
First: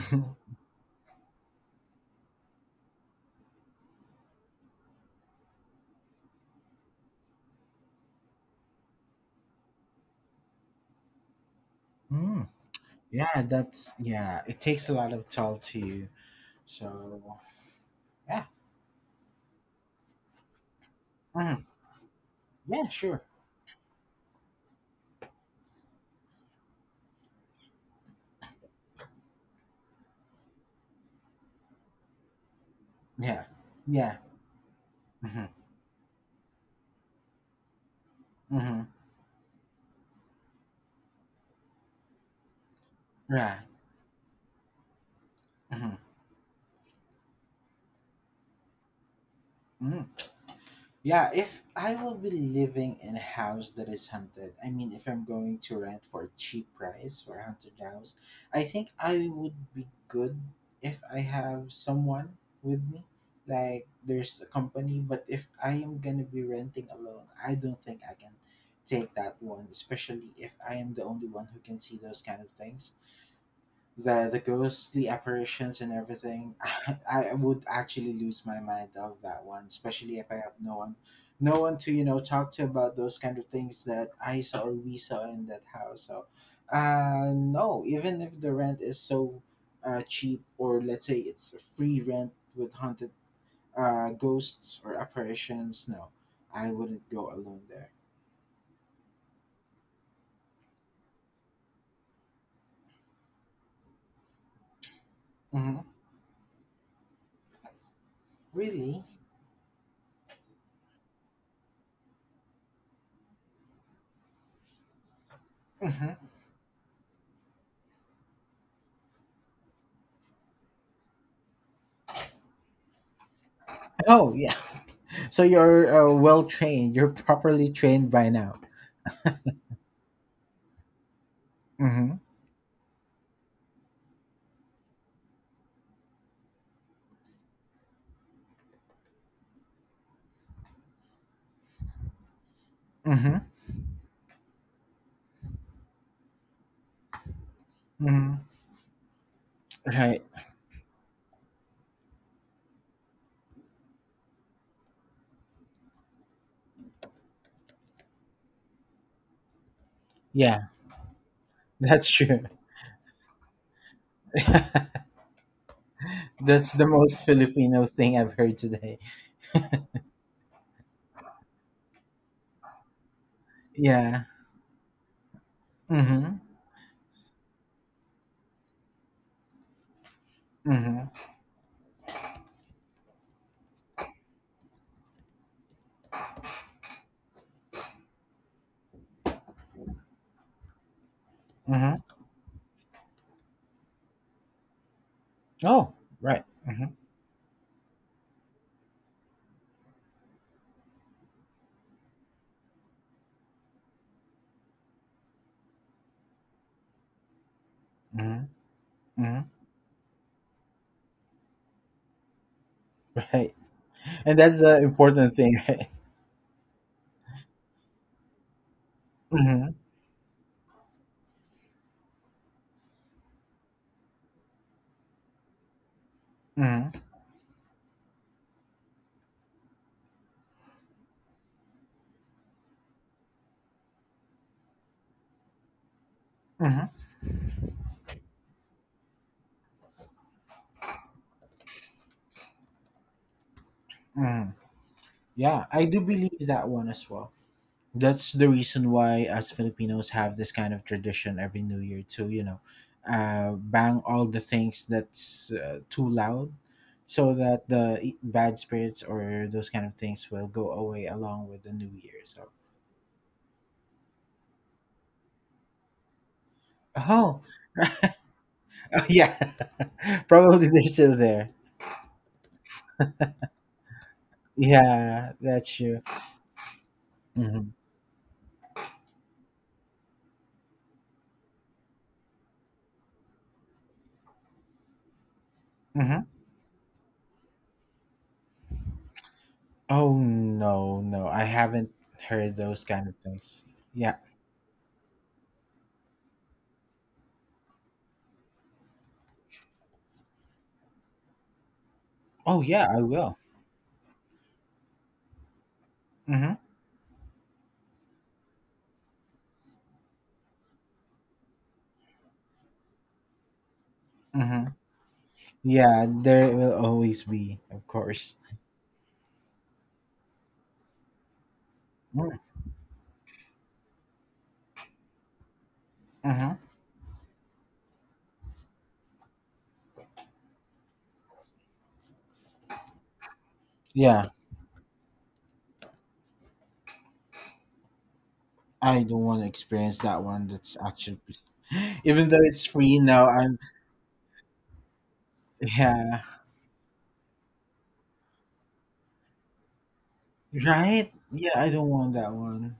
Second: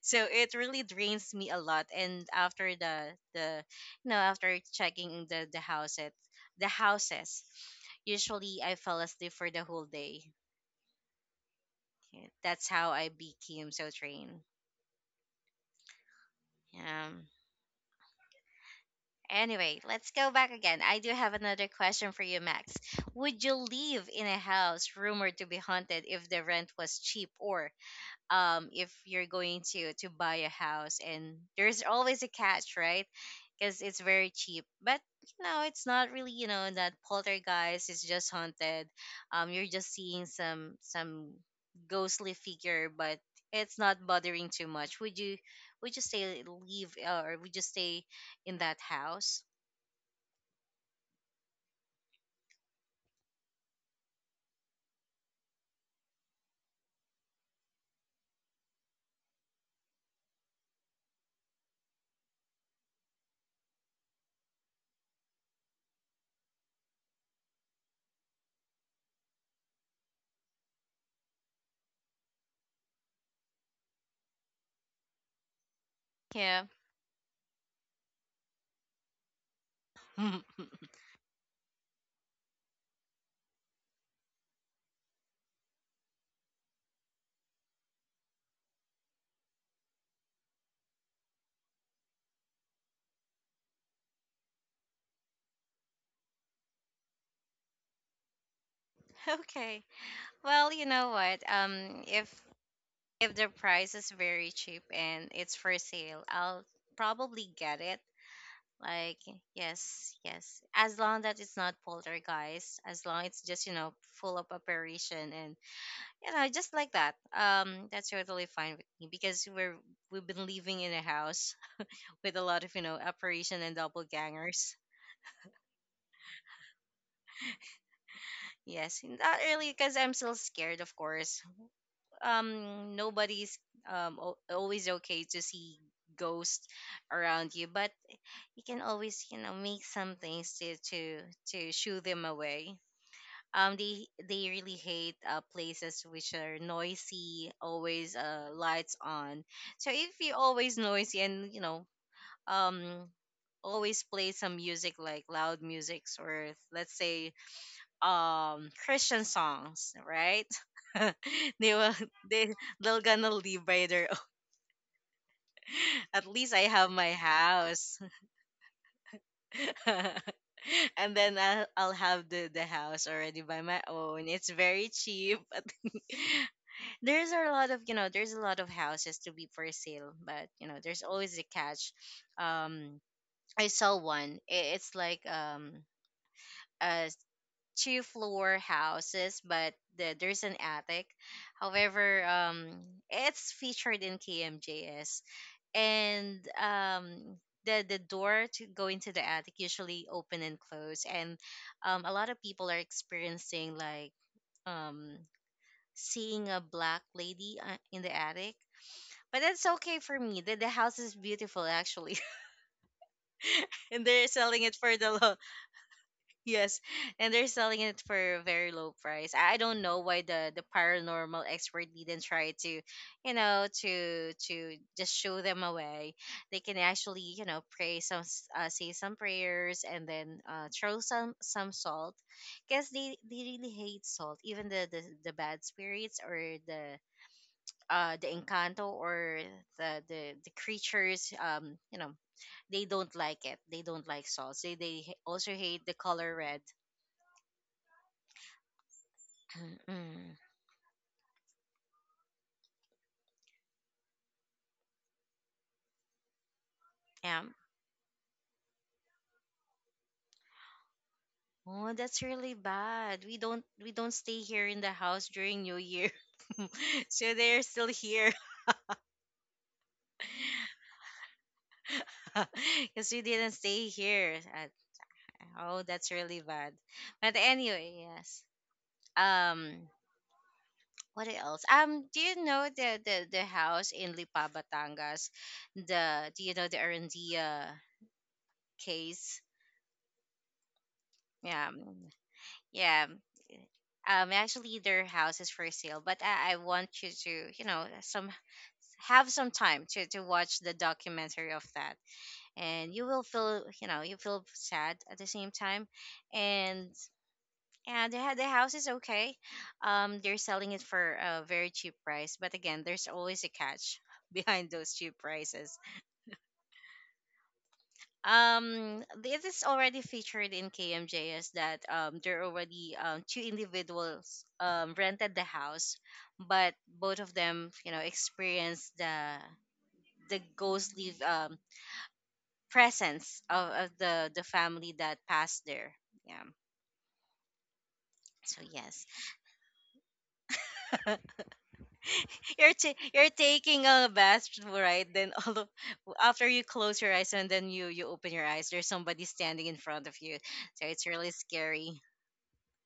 So it really drains me a lot, and after the you know, after checking the houses, the houses usually I fell asleep for the whole day. Yeah,
Mm.
that's how I
Yeah,
became so
yeah,
trained.
it takes a lot of toll to you. So,
Um,
yeah.
anyway, let's go back again. I do have
hmm
another question for you, Max.
Yeah, sure.
Would you live in a house rumored to be haunted if the rent was cheap? Or um, if you're going to buy a house, and there's always a catch, right?
Yeah.
Because it's
Yeah.
very cheap, but you know,
hmm
it's not really, you know, that poltergeist is just haunted.
hmm
Um, you're just seeing some ghostly figure, but
Right.
it's not bothering too much. Would you, would you
hmm
stay, leave, or would you stay in that house?
mm. Yeah, if I will be living in a house that is haunted, I mean, if I'm going to rent for a cheap price for a haunted house, I think I would be good if I have someone with me. Like, there's a company, but if I am gonna be renting alone, I don't think I can take that one, especially if I am the only one who can see those kind of things, the ghostly apparitions and everything.
Yeah.
I would actually lose my mind of that one, especially if I have no one, no one to talk to about those kind of things that I saw or we saw in that house. So uh, no. Even if the rent is so uh, cheap, or let's say it's a free rent with haunted uh, ghosts or apparitions, no, I wouldn't go alone there.
Okay, well, you know what, um, if the price is very cheap and it's for
hmm
sale, I'll probably get it.
Really?
Like, yes, yes. As long that it's not poltergeist, as long it's just, you know, full of apparition and,
hmm
you know, just like that. That's totally fine with me because we're we've been living in a house with a lot of, you know, apparition and
Oh yeah.
doppelgangers.
So you're well trained. You're properly trained by now.
Yes, not really, because I'm still scared, of course.
Mm-hmm.
Nobody's, um, always okay to see ghosts around you, but you can always, you know, make some things to to shoo them away.
Mm-hmm.
Um, they really hate, places which are noisy, always
Mm-hmm.
uh, lights on. So if
Right.
you're always noisy and, you know, um, always play some music like loud musics, or let's say, um, christian songs, right?
Yeah,
They will,
that's true.
they they're gonna live by their own. At least I
That's the
have my
most Filipino
house.
thing I've heard today.
And then I'll have the house already by my
Yeah.
own. It's very cheap.
Mm-hmm.
There's a lot of, you know, there's a lot of houses to be for sale, but you know, there's
Mm-hmm.
always a catch. Um, I saw one. It's like, um, a two floor houses, but there's an attic.
Mm-hmm.
However, it's featured in KMJS,
Oh,
and
right. Mm-hmm.
um, the door to go into the attic usually open and close, and um, a lot of people are experiencing like, um, seeing a black lady, in the
Mm-hmm.
attic. But
Mm-hmm.
that's okay for me. The house is beautiful actually.
Right.
And they're
And that's
selling it
the
for the low.
important thing, right?
Yes, and they're selling it for a very low price. I
Mm-hmm.
don't know why the paranormal expert didn't try to, you know, to just show them a way. They can
Mm-hmm.
actually, you know, pray some, say some prayers, and then throw some salt, because they really hate salt. Even the bad spirits, or
Mm-hmm.
the uh, the encanto, or the creatures, you know, they don't like it. They don't like
Mm-hmm.
salt. They they also
Yeah,
hate
I
the
do
color
believe
red.
that one as well. That's the reason why us Filipinos
Mm-mm.
have this kind of tradition every New Year to bang all the things that's too loud, so
Yeah.
that the e- bad spirits or those kind of things will go away along with the
Oh,
New Year.
that's
So
really bad. We don't, we don't stay here in the house during New Year. So
oh,
they're still here.
yeah, probably they're still there.
Because we didn't stay here. At,
Yeah, that's
oh,
true.
that's really bad. But
hmm
anyway, yes. Um, what else? Do you know the house in Lipa, Batangas?
hmm
The, do you know the Arandia case?
Oh no, no, I
Yeah,
haven't heard those
yeah.
kind of things. Yeah.
Actually, their house is for sale, but I want you to, you know, some have some time to watch the documentary of that,
Oh yeah,
and you
I
will
will.
feel, you know, you feel sad at the same time.
Mm-hmm.
And they had, the house is okay. Um, they're selling it for a very cheap price, but again, there's always a catch behind
Mm-hmm.
those cheap prices.
Yeah, there will always be, of course.
Um, this is already featured in kmjs, that um, there are already, um, two individuals, um, rented the house,
Mm-hmm.
but both of them, you know, experienced the ghostly, um, presence of the
Yeah,
family that passed there. Yeah. So yes.
I don't want to experience that one. That's actually, even though it's free
You're
now, I'm,
taking a bath, right? Then all of,
yeah,
after you close your eyes and then you, open your eyes, there's somebody standing in front of you. So it's
right?
really
Yeah, I don't
scary.
want that one.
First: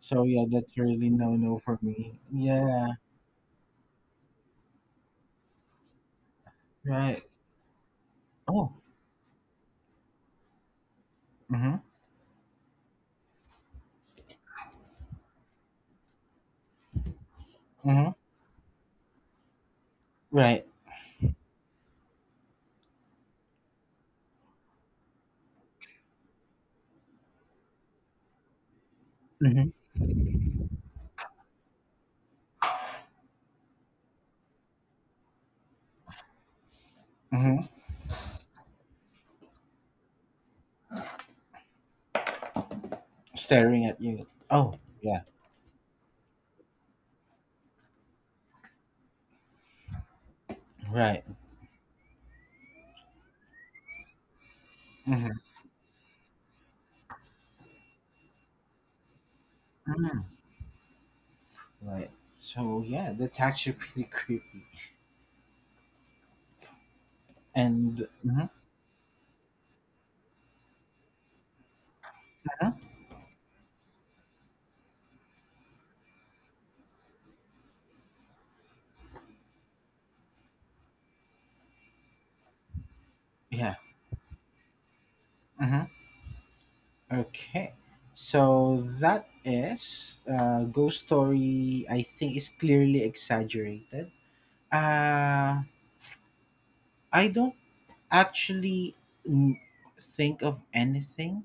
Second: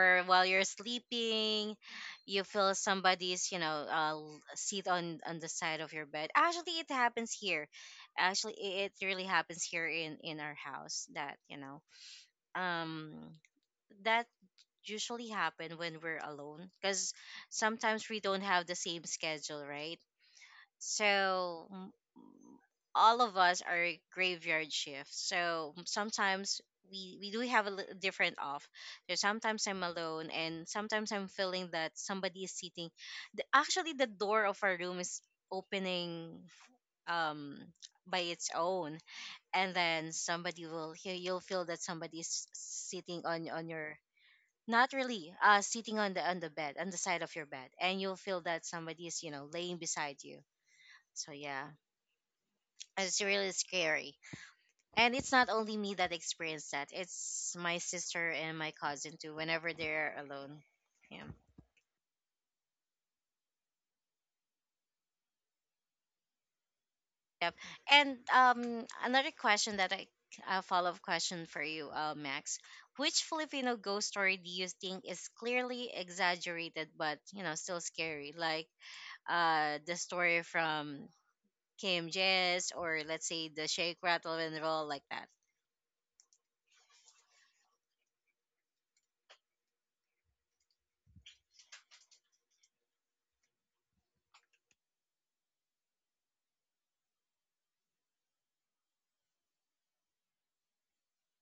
So, yeah,
while you're
that's really no no
sleeping,
for me.
you feel
Yeah,
somebody's, you know, seat on the side of your bed. Actually, it
right.
happens here. Actually,
Oh,
it really happens here in our house. That, you
mm-hmm,
know, um, that usually happen when we're alone, because sometimes
mm-hmm,
we don't have the same schedule, right?
right.
So all of us are graveyard shifts. So sometimes we do have a different off. So sometimes
Mm-hmm,
I'm alone, and sometimes I'm feeling that somebody is sitting. Actually, the door of our room is opening,
mm-hmm.
um, by its own, and then somebody will hear you'll feel that somebody's sitting on
Staring
your,
at you. Oh,
not
yeah,
really. Sitting on the bed, on the side of your bed, and you'll feel that somebody is, you know, laying beside you.
right.
So yeah, it's really scary. And
Mm-hmm,
it's not only me that experienced that. It's my sister and my cousin too. Whenever they're
mm-hmm,
alone. Yeah.
right. So, yeah, that's actually pretty creepy.
Yep.
And,
And
mhm,
another question that I a follow up question for you, Max.
mhm,
Which Filipino ghost story do you think is clearly exaggerated, but you know, still scary? Like, the story from Kim Jess, or let's say the
yeah.
shake, rattle, and roll, like that.
Mhm. Okay, so that is ghost story I think is clearly exaggerated. Uh, I don't actually n- think of anything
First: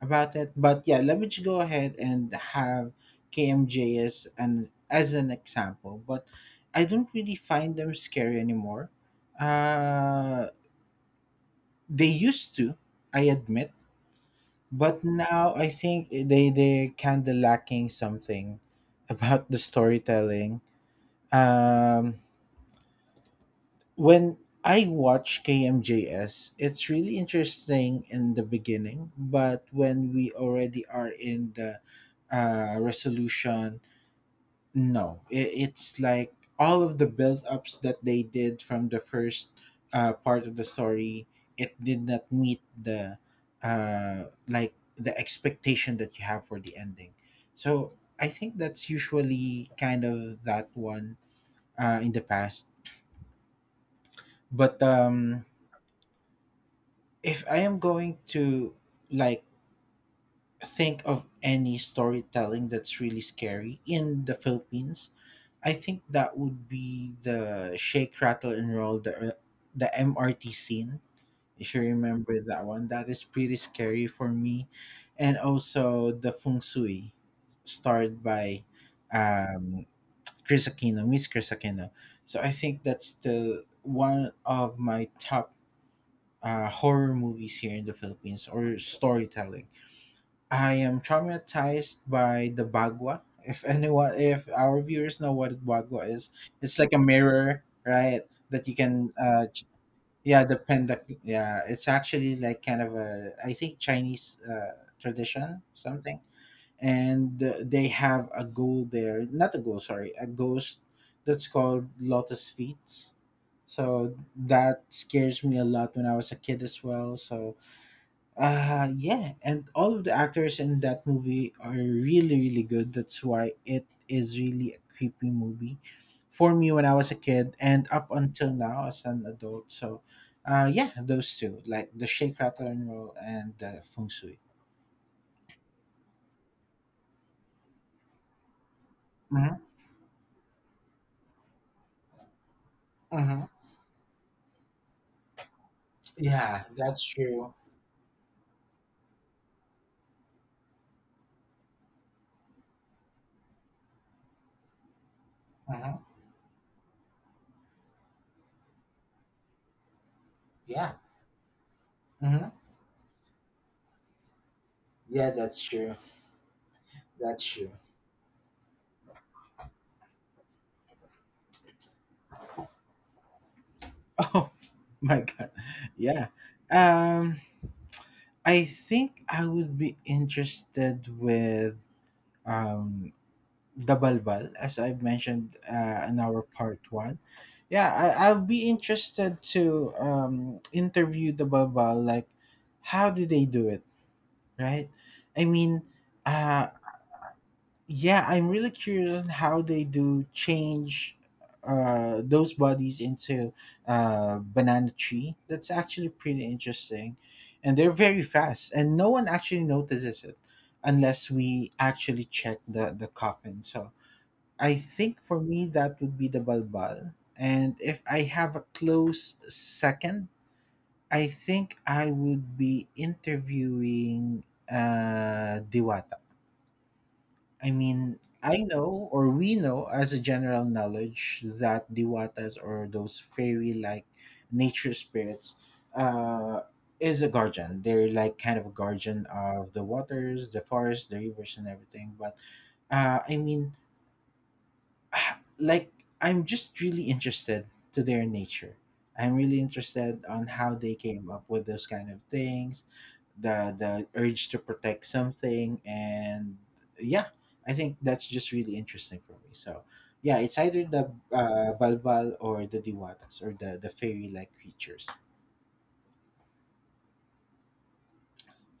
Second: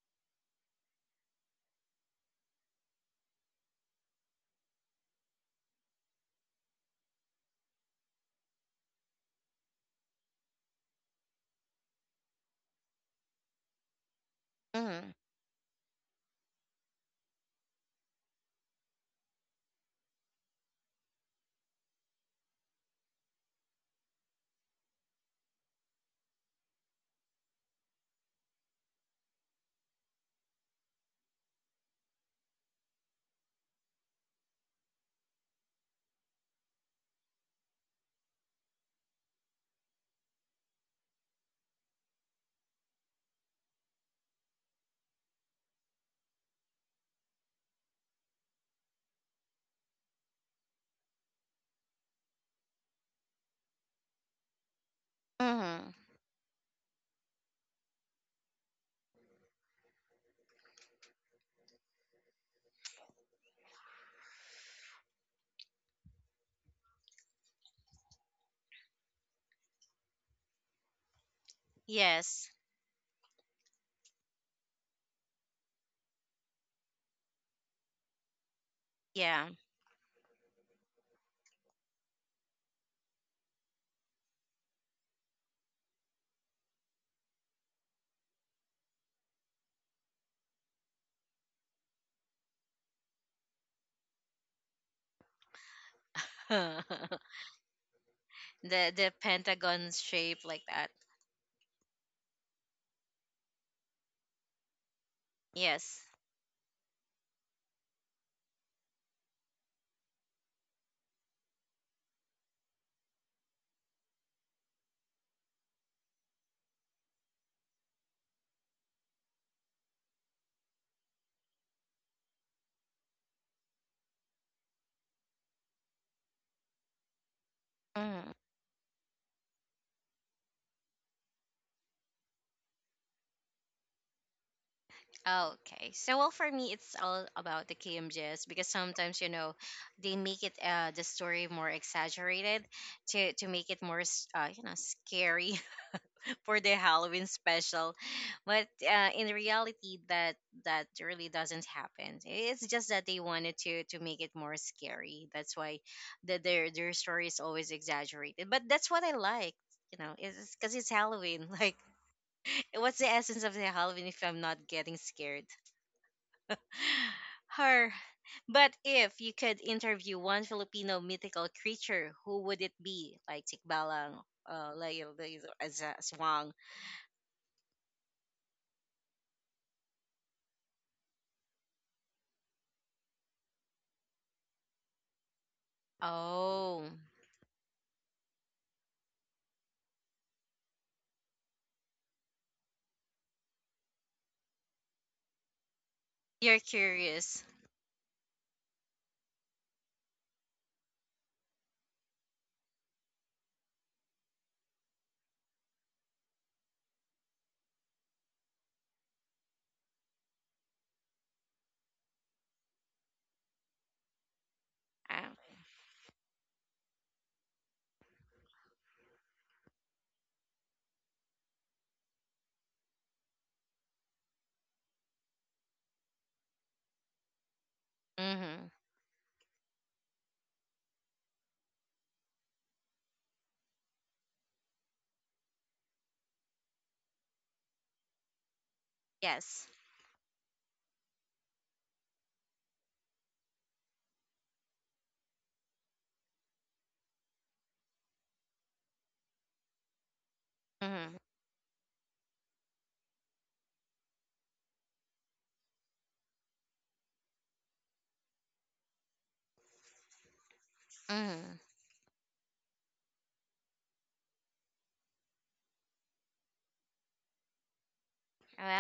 about it, but yeah, let me just go ahead and have KMJ as an example. But I don't really find them scary anymore. Uh, they used to, I admit. But
Mhm.
now I think eh, they kind of lacking something about the storytelling. Um, when I watch KMJS, it's really interesting in the beginning, but when we already are in the resolution, no, it's like all of the build-ups that they did from the first part of the story, it did not meet the like the expectation that you have for the ending. So I think that's usually kind of that one in the past. But
Mhm.
if I am going to like think of any storytelling that's really scary in the Philippines, I think that would be the Shake Rattle and Roll, the MRT scene. If you remember
Yes.
that one, that is pretty scary for me, and also the Feng Shui, starred by
Yeah.
um, Chris Aquino, Miss Chris Aquino. So I think that's the one of my top horror movies here in the Philippines or storytelling. I am traumatized by the Bagua. If anyone, if our viewers know what Bagua is, it's like a mirror, right? That you
The
can, ch-
pentagon shape,
yeah, the
like that.
pendak, yeah, it's actually like kind of a, I think Chinese tradition,
Yes.
something. And they have a ghoul there, not a ghoul, sorry, a ghost that's called Lotus Feet. So that scares me a lot when I was a kid as well. So uh, yeah, and all of the actors in that movie are really really good. That's why it is really a creepy movie for me when I was a kid and up
Mhm.
until now as an adult. So uh, yeah, those two, like the Shake Rattle and Roll and the Feng Shui.
Okay. So well, for me, it's all about the KMJs, because sometimes you know,
Mhm,
they make it, uh, the story more exaggerated to
mhm.
make it more you know, scary for
Yeah,
the
that's
Halloween
true.
special. But in reality, that really doesn't happen. It's just that they wanted to make it more scary. That's why
Mhm.
the, their story is always exaggerated. But that's what I like, you know, is cuz it's
Yeah.
Halloween, like
hmm
what's the essence of the Halloween if I'm not getting
Yeah,
scared?
that's true. That's true.
Her, but if you could interview one Filipino mythical creature, who would it be? Like Tikbalang,
Oh
Layo,
my
Layo,
god. Yeah.
Aswang.
Um, I think I would be interested with um, the Balbal, as I mentioned in our part
Oh,
one. Yeah, I'll be interested to interview the Balbal. Like, how do they do it, right? I mean,
you're
uh,
curious.
yeah, I'm really curious on how they do change those bodies into banana tree. That's actually pretty interesting, and they're very fast, and no one actually notices it unless we actually check the coffin. So I think for
Uh,
me that would be the Balbal. And if I have a close second, I think I would be interviewing Diwata. I mean, I
mm-hmm.
know or we know as a general knowledge that Diwatas or those fairy like nature spirits uh, is a guardian. They're like kind of a guardian
Yes.
of the waters, the forests, the rivers, and everything. But I mean, like I'm just really interested to their nature. I'm really interested on how they
Mm-hmm.
came up with those kind of things, the urge to protect something, and yeah, I think that's just really interesting for me. So yeah, it's either the
Mm-hmm.
balbal or the diwatas or the fairy like creatures.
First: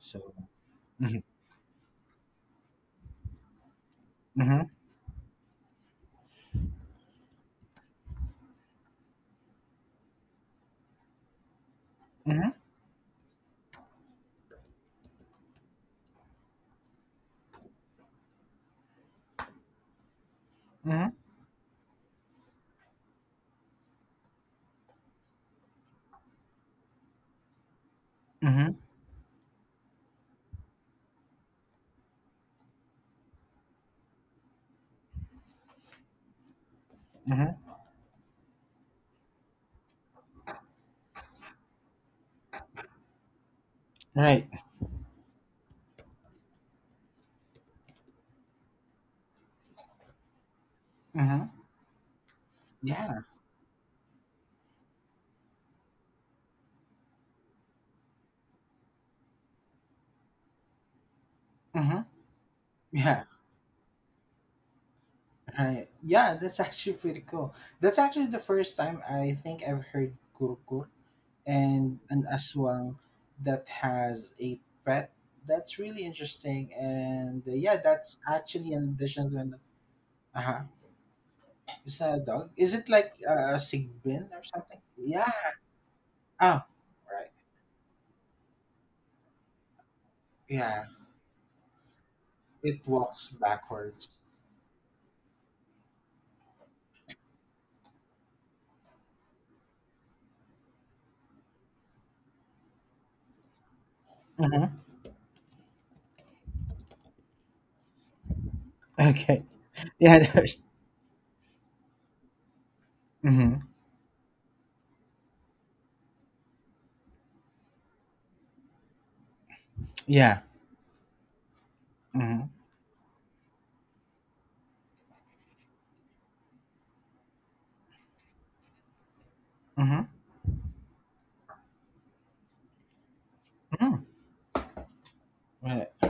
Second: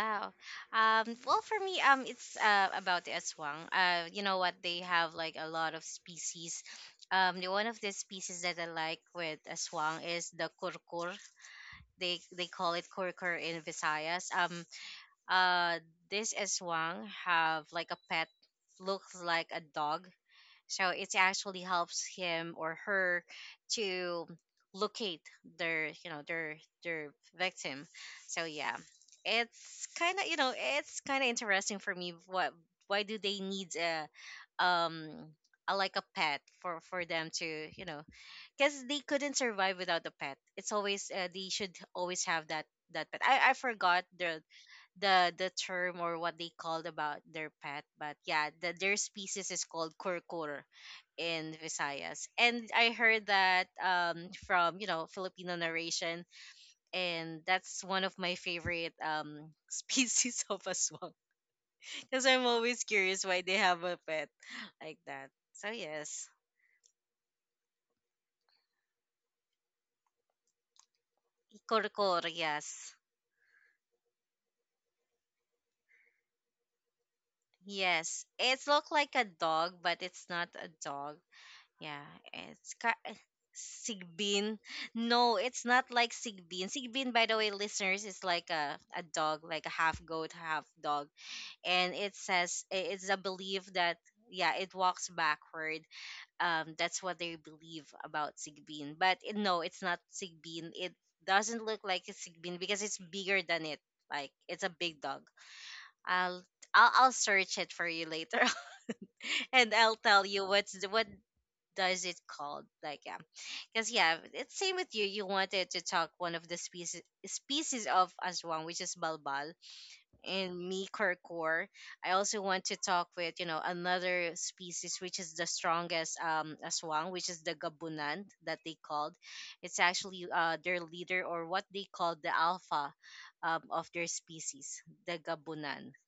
So mm-hmm,
Well, for me, it's about the aswang. You know what?
mm-hmm,
They have like a lot of species. The one of the species that I like with aswang is the kurkur. They
mm-hmm,
call it kurkur in Visayas. Uh, this aswang have like a pet, looks like a dog, so
mm-hmm,
it actually helps him or her to locate their, you know, their their victim. So
mm-hmm,
yeah, it's kind of, you know, it's kind of interesting for me. What why do they need um a, like a pet for them to
mm-hmm,
because they couldn't survive without the pet. It's always they should always have that pet. I forgot the
right,
the term or what they called about their pet, but yeah, the, their species is called kurkur
mm-hmm,
in Visayas. And I
yeah,
heard that from Filipino narration, and that's one of my favorite species of aswang
mm-hmm,
because I'm always
yeah.
curious why they have a pet like that. So
I,
yes,
yeah, that's actually pretty cool. That's actually the first time I think I've heard kurkur and an
kurkur,
aswang
yes.
that has a pet. That's really interesting. And yeah, that's
Yes, it's
actually an
look like a
addition to an.
dog, but it's not
Uh-huh.
a dog.
It's
Yeah,
not a dog. Is
it's
it
ka-
like a sigbin or
Sigbin.
something? Yeah.
No, it's not like
Oh,
Sigbin. Sigbin, by
right.
the way, listeners, is like a dog, like a half goat, half
Yeah.
dog. And
It
it's a
walks
belief that,
backwards.
yeah, it walks backward. That's what they believe about Sigbin. But no, it's not Sigbin. It doesn't look like a Sigbin because it's bigger than it. Like, it's
Mm-hmm.
a big dog. I'll I'll search it for you later
Okay.
and I'll
Yeah.
tell you
There's,
what does it called like, yeah,
mm-hmm.
because yeah it's same with you. You wanted to talk one of the species of aswang, which is balbal,
Yeah.
and me kerkor. I also
Mm-hmm.
want to talk with, you know, another species, which is the strongest aswang, which is the gabunan that they called. It's
Mm-hmm.
actually their leader or what they call the alpha of
Mm-hmm.
their species, the gabunan.
Right.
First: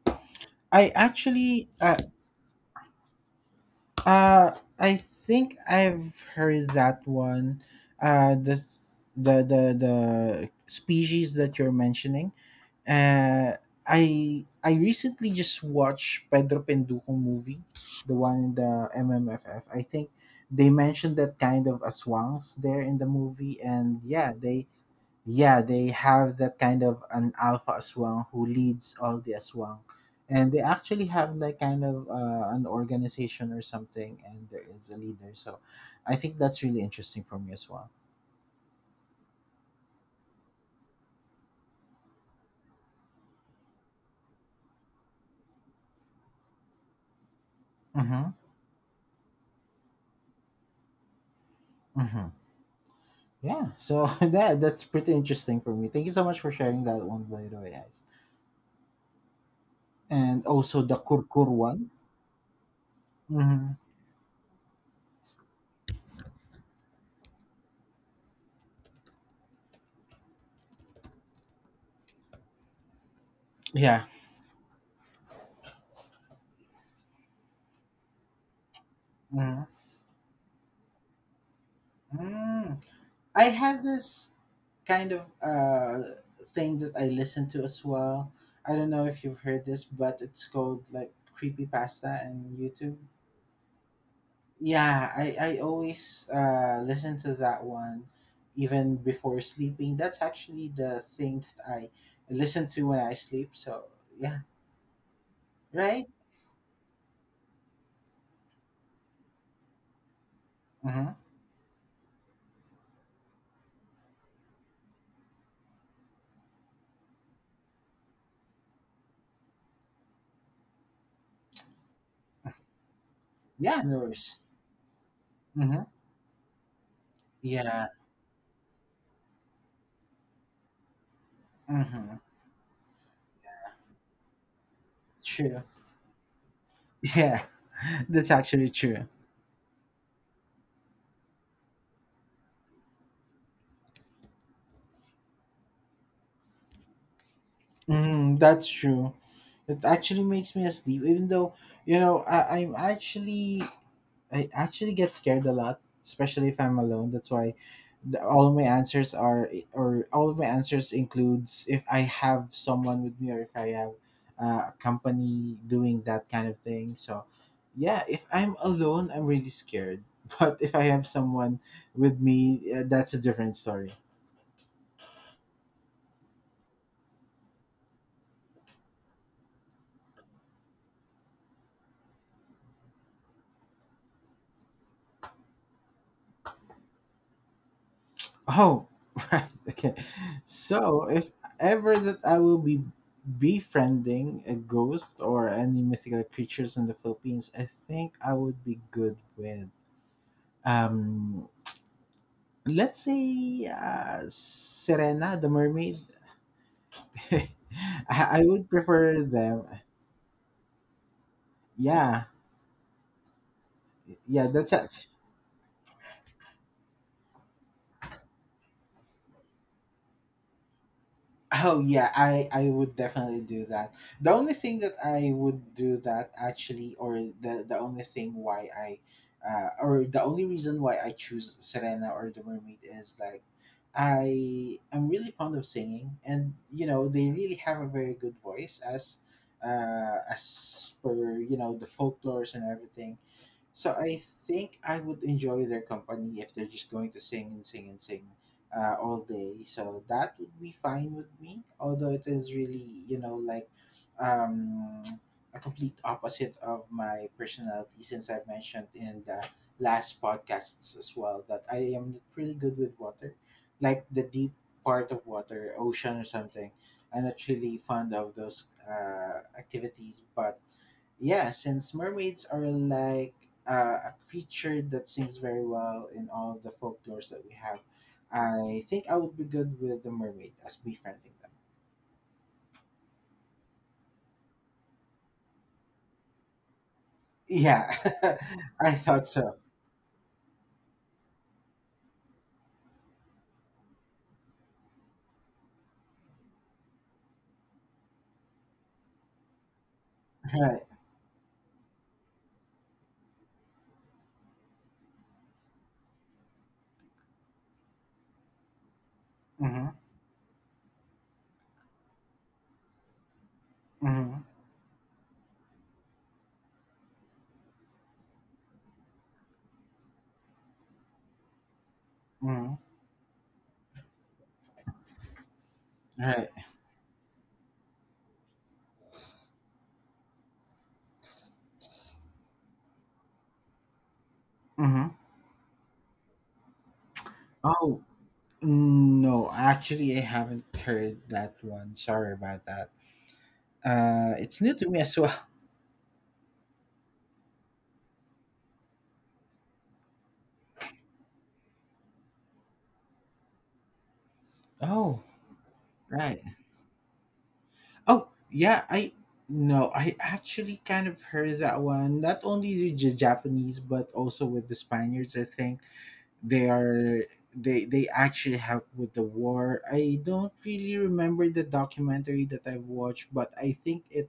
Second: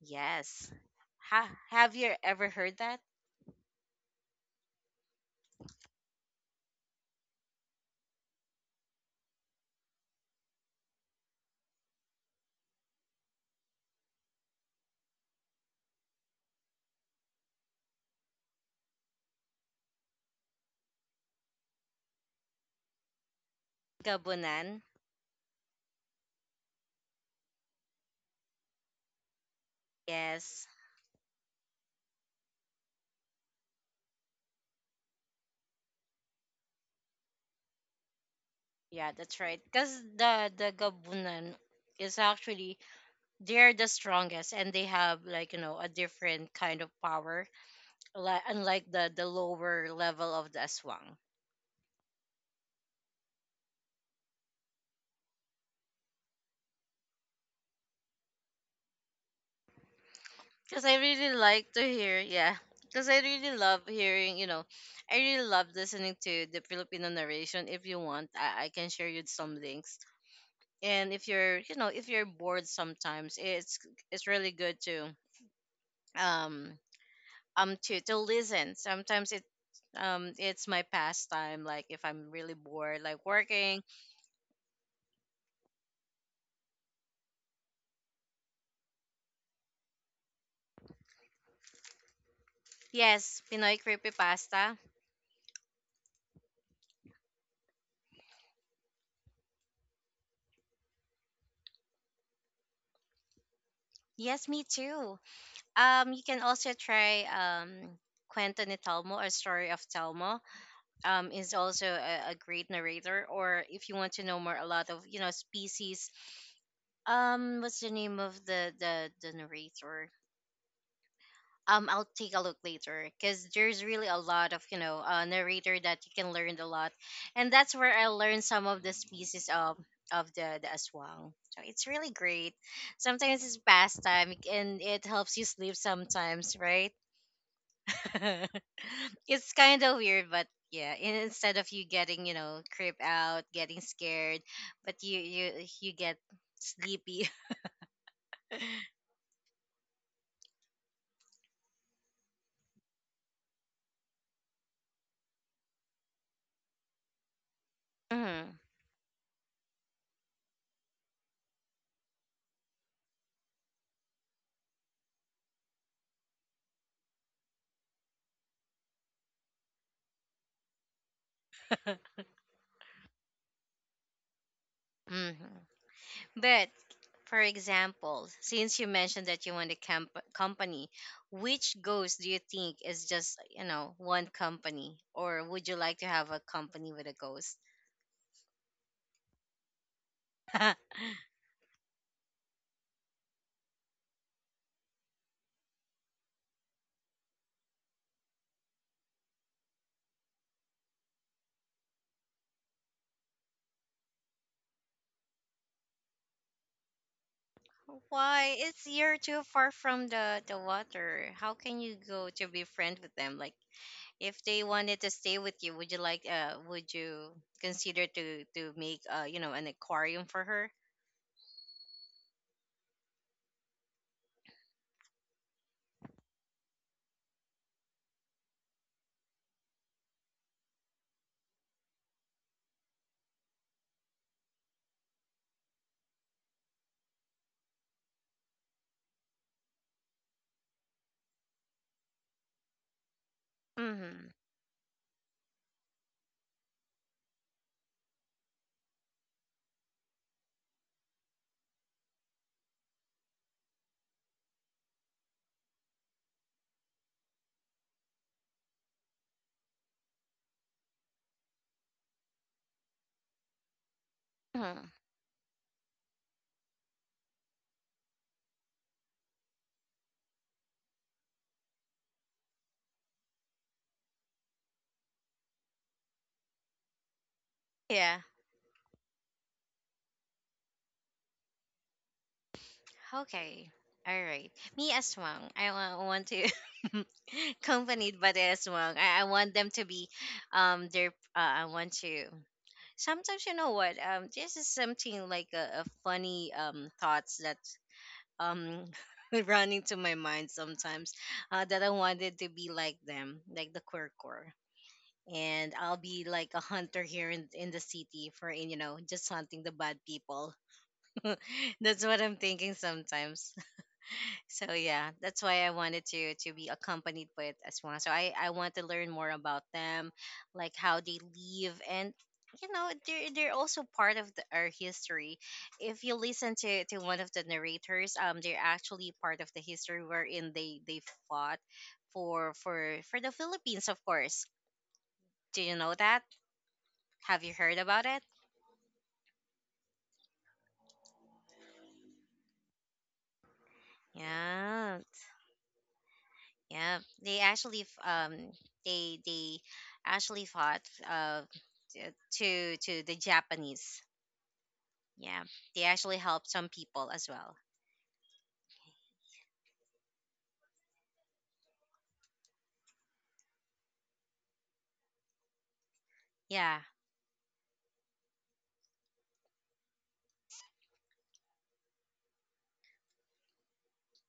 Yes,
I
ha-
actually,
have you ever heard that
uh, I think I've heard that one. This the species that you're mentioning. Uh, I recently just watched Pedro Penduko movie, the one in the MMFF. I think they mentioned that kind of aswangs there in the movie, and
Gabunan?
yeah, they have that kind of an alpha aswang who leads all the aswang, and they
Yes.
actually have like kind of an organization or something, and there is a leader. So, I think that's really interesting for me as well.
Yeah, that's right. Because the Gabunan is actually, they're the strongest and they have, like, you know, a different kind of power.
Mm-hmm.
Like unlike the lower level of the Aswang.
Mm-hmm. Yeah. So that that's pretty interesting for me. Thank you so much for sharing that one, by the way, guys. And
Because
also
I
the
really
kurkur
like to
one.
hear, yeah. Because I really
Mm-hmm.
love hearing, you know, I really love listening to the Filipino narration. If you want, I can share you some links. And if you're, you know, if you're bored sometimes, it's
Yeah.
it's really good um to listen sometimes it
Mm-hmm.
um It's my pastime, like if I'm really
Mm.
bored like
I
working.
have this kind of thing that I listen to as well. I don't know if you've heard this, but it's called like creepy pasta and YouTube.
Yes, pinoy creepy pasta.
Yeah, I always listen to that one, even before sleeping. That's actually the thing that I listen to when I sleep. So yeah,
Yes, me too.
right.
You can also try Kwento ni Telmo or Story of Telmo.
Mm-hmm.
Um, is also a great narrator. Or if you want to know more, a lot of, you know, species. What's the name of the narrator? I'll take a look later because there's
Yeah, no
really a
worries.
lot of, you know, narrator
Mm-hmm.
that you can learn a lot, and that's
Yeah.
where I learned some of the species of the aswang. So it's really
Mm-hmm.
great. Sometimes it's pastime and it helps you
True.
sleep sometimes, right?
Yeah, that's actually true.
It's kind of weird, but yeah. Instead of you getting, you know, creep out, getting scared, but you get sleepy.
Mm, that's true. It actually makes me asleep, even though I'm actually, I actually get scared a lot, especially if I'm alone. That's why
Hmm.
all of my answers are, or all of my answers includes, if I have someone with me or if I have a company doing that kind of thing. So yeah, if I'm alone, I'm really scared. But if I have someone with me, that's a different story.
Hmm. But for example, since you mentioned that you want a company, which goals do you think is just, you know, one company? Or would you like to have a company with a ghost?
Oh, right. Okay. So, if ever that I will be befriending a ghost or any mythical creatures in the Philippines, I think I would be good with um, let's say Serena the mermaid. I I
Why?
would
It's you're
prefer
too
them.
far from the water. How can you
Yeah.
go to be friends with them? Like, if
Yeah,
they
that's
wanted to
it.
stay with you, would you like, would you consider to make, you know, an aquarium for her?
Oh yeah, I would definitely do that. The only thing that I would do that actually, or the only thing why I, or the only reason why I choose Serena or the Mermaid is like, I am really fond of singing, and you know they really have a very good voice as per you know the folklores and everything. So I
Mm-hmm.
think I would enjoy their company if they're just going to sing and sing and sing all day. So that would be fine with me. Although it is really, you know, like um, a complete opposite of my personality, since I've mentioned in the last podcasts as well that I am not really good with water, like the deep
Hmm.
part of water, ocean or something. I'm not really fond of those activities, but yeah, since mermaids are like a creature that sings very well in all the folklores that we have,
Yeah.
I think I would be good with the mermaid as befriending them.
Okay. All right. Me as well. I want to
Yeah,
accompanied by the
I
aswang. I
thought
want
so.
them to be their I want to sometimes, you know what, this is something like a funny thoughts that um run into my mind
Right.
sometimes, that I wanted to be like them, like the quirkor, and I'll be like a hunter here in the city for, you know, just hunting the
Mm-hmm.
bad people. That's what I'm thinking sometimes.
Mm-hmm.
So yeah, that's why I wanted to be accompanied with as well. So I want to learn more about them, like how they live and, you
Mm-hmm.
know, they're also part of the, our history. If you
Right.
listen to one of the narrators, they're actually part of the history wherein they fought for the Philippines, of course.
Mm-hmm.
Do you know that? Have you heard
Oh,
about it?
no, actually, I haven't heard that one. Sorry about that. It's new to
Yeah.
me as well.
Yeah, they actually they actually fought uh t- to the Japanese.
Oh,
Yeah, they actually helped
right.
some people as well.
Oh, yeah, I no, I actually kind of heard that one. Not only the Japanese, but also with the Spaniards. I think they
Yeah.
are they actually helped with the war. I don't really remember the documentary that I've watched, but I think it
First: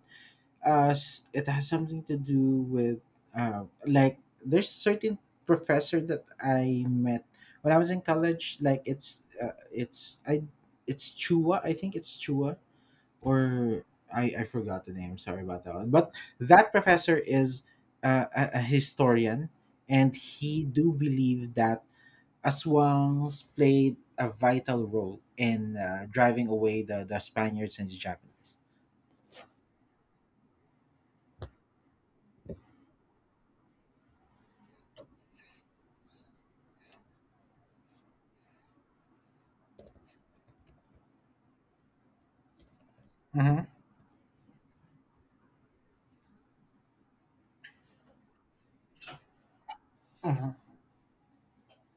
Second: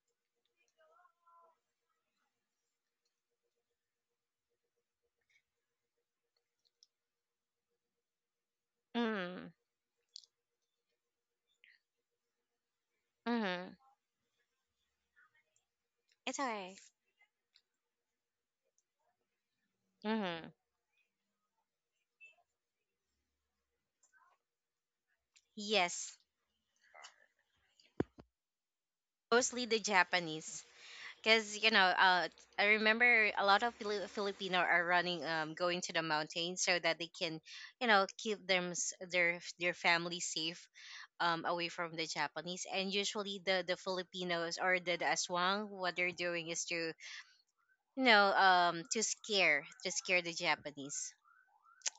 it has something to do with like there's certain professor that I met when I was in college. Like
Mm.
it's Chua. I think it's Chua
Mhm.
or I forgot the name. Sorry about that one. But
It's
that
okay.
professor is a historian, and
Mhm.
he do believe that aswangs played a vital role in
Yes,
driving away the Spaniards and the Japanese.
mostly the Japanese. Because you know, I remember a lot of Filipino are running, going to the mountains so that they can, you know, keep their family safe, away from the Japanese. And usually, the Filipinos or the aswang, what they're doing is to, you know, to scare the
hmm
Japanese.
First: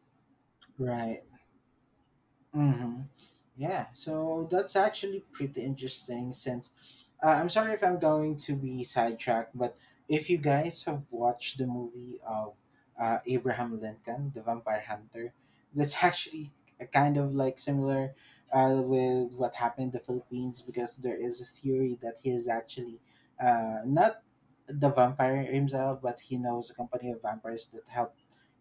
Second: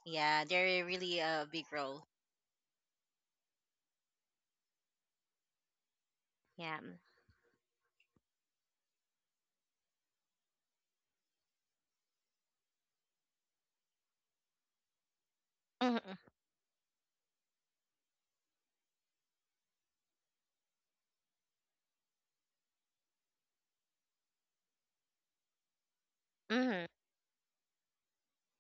Yeah, they're
Right.
really a big role.
hmm Yeah, so that's actually pretty interesting since
Yeah.
I'm sorry if I'm going to be sidetracked, but if you guys have watched the movie of Abraham Lincoln, The Vampire Hunter, that's
Mm-hmm.
actually a kind of like similar with what happened in the Philippines because there is a theory that he is actually not the vampire himself, but he knows a
Mm-hmm.
company of vampires that help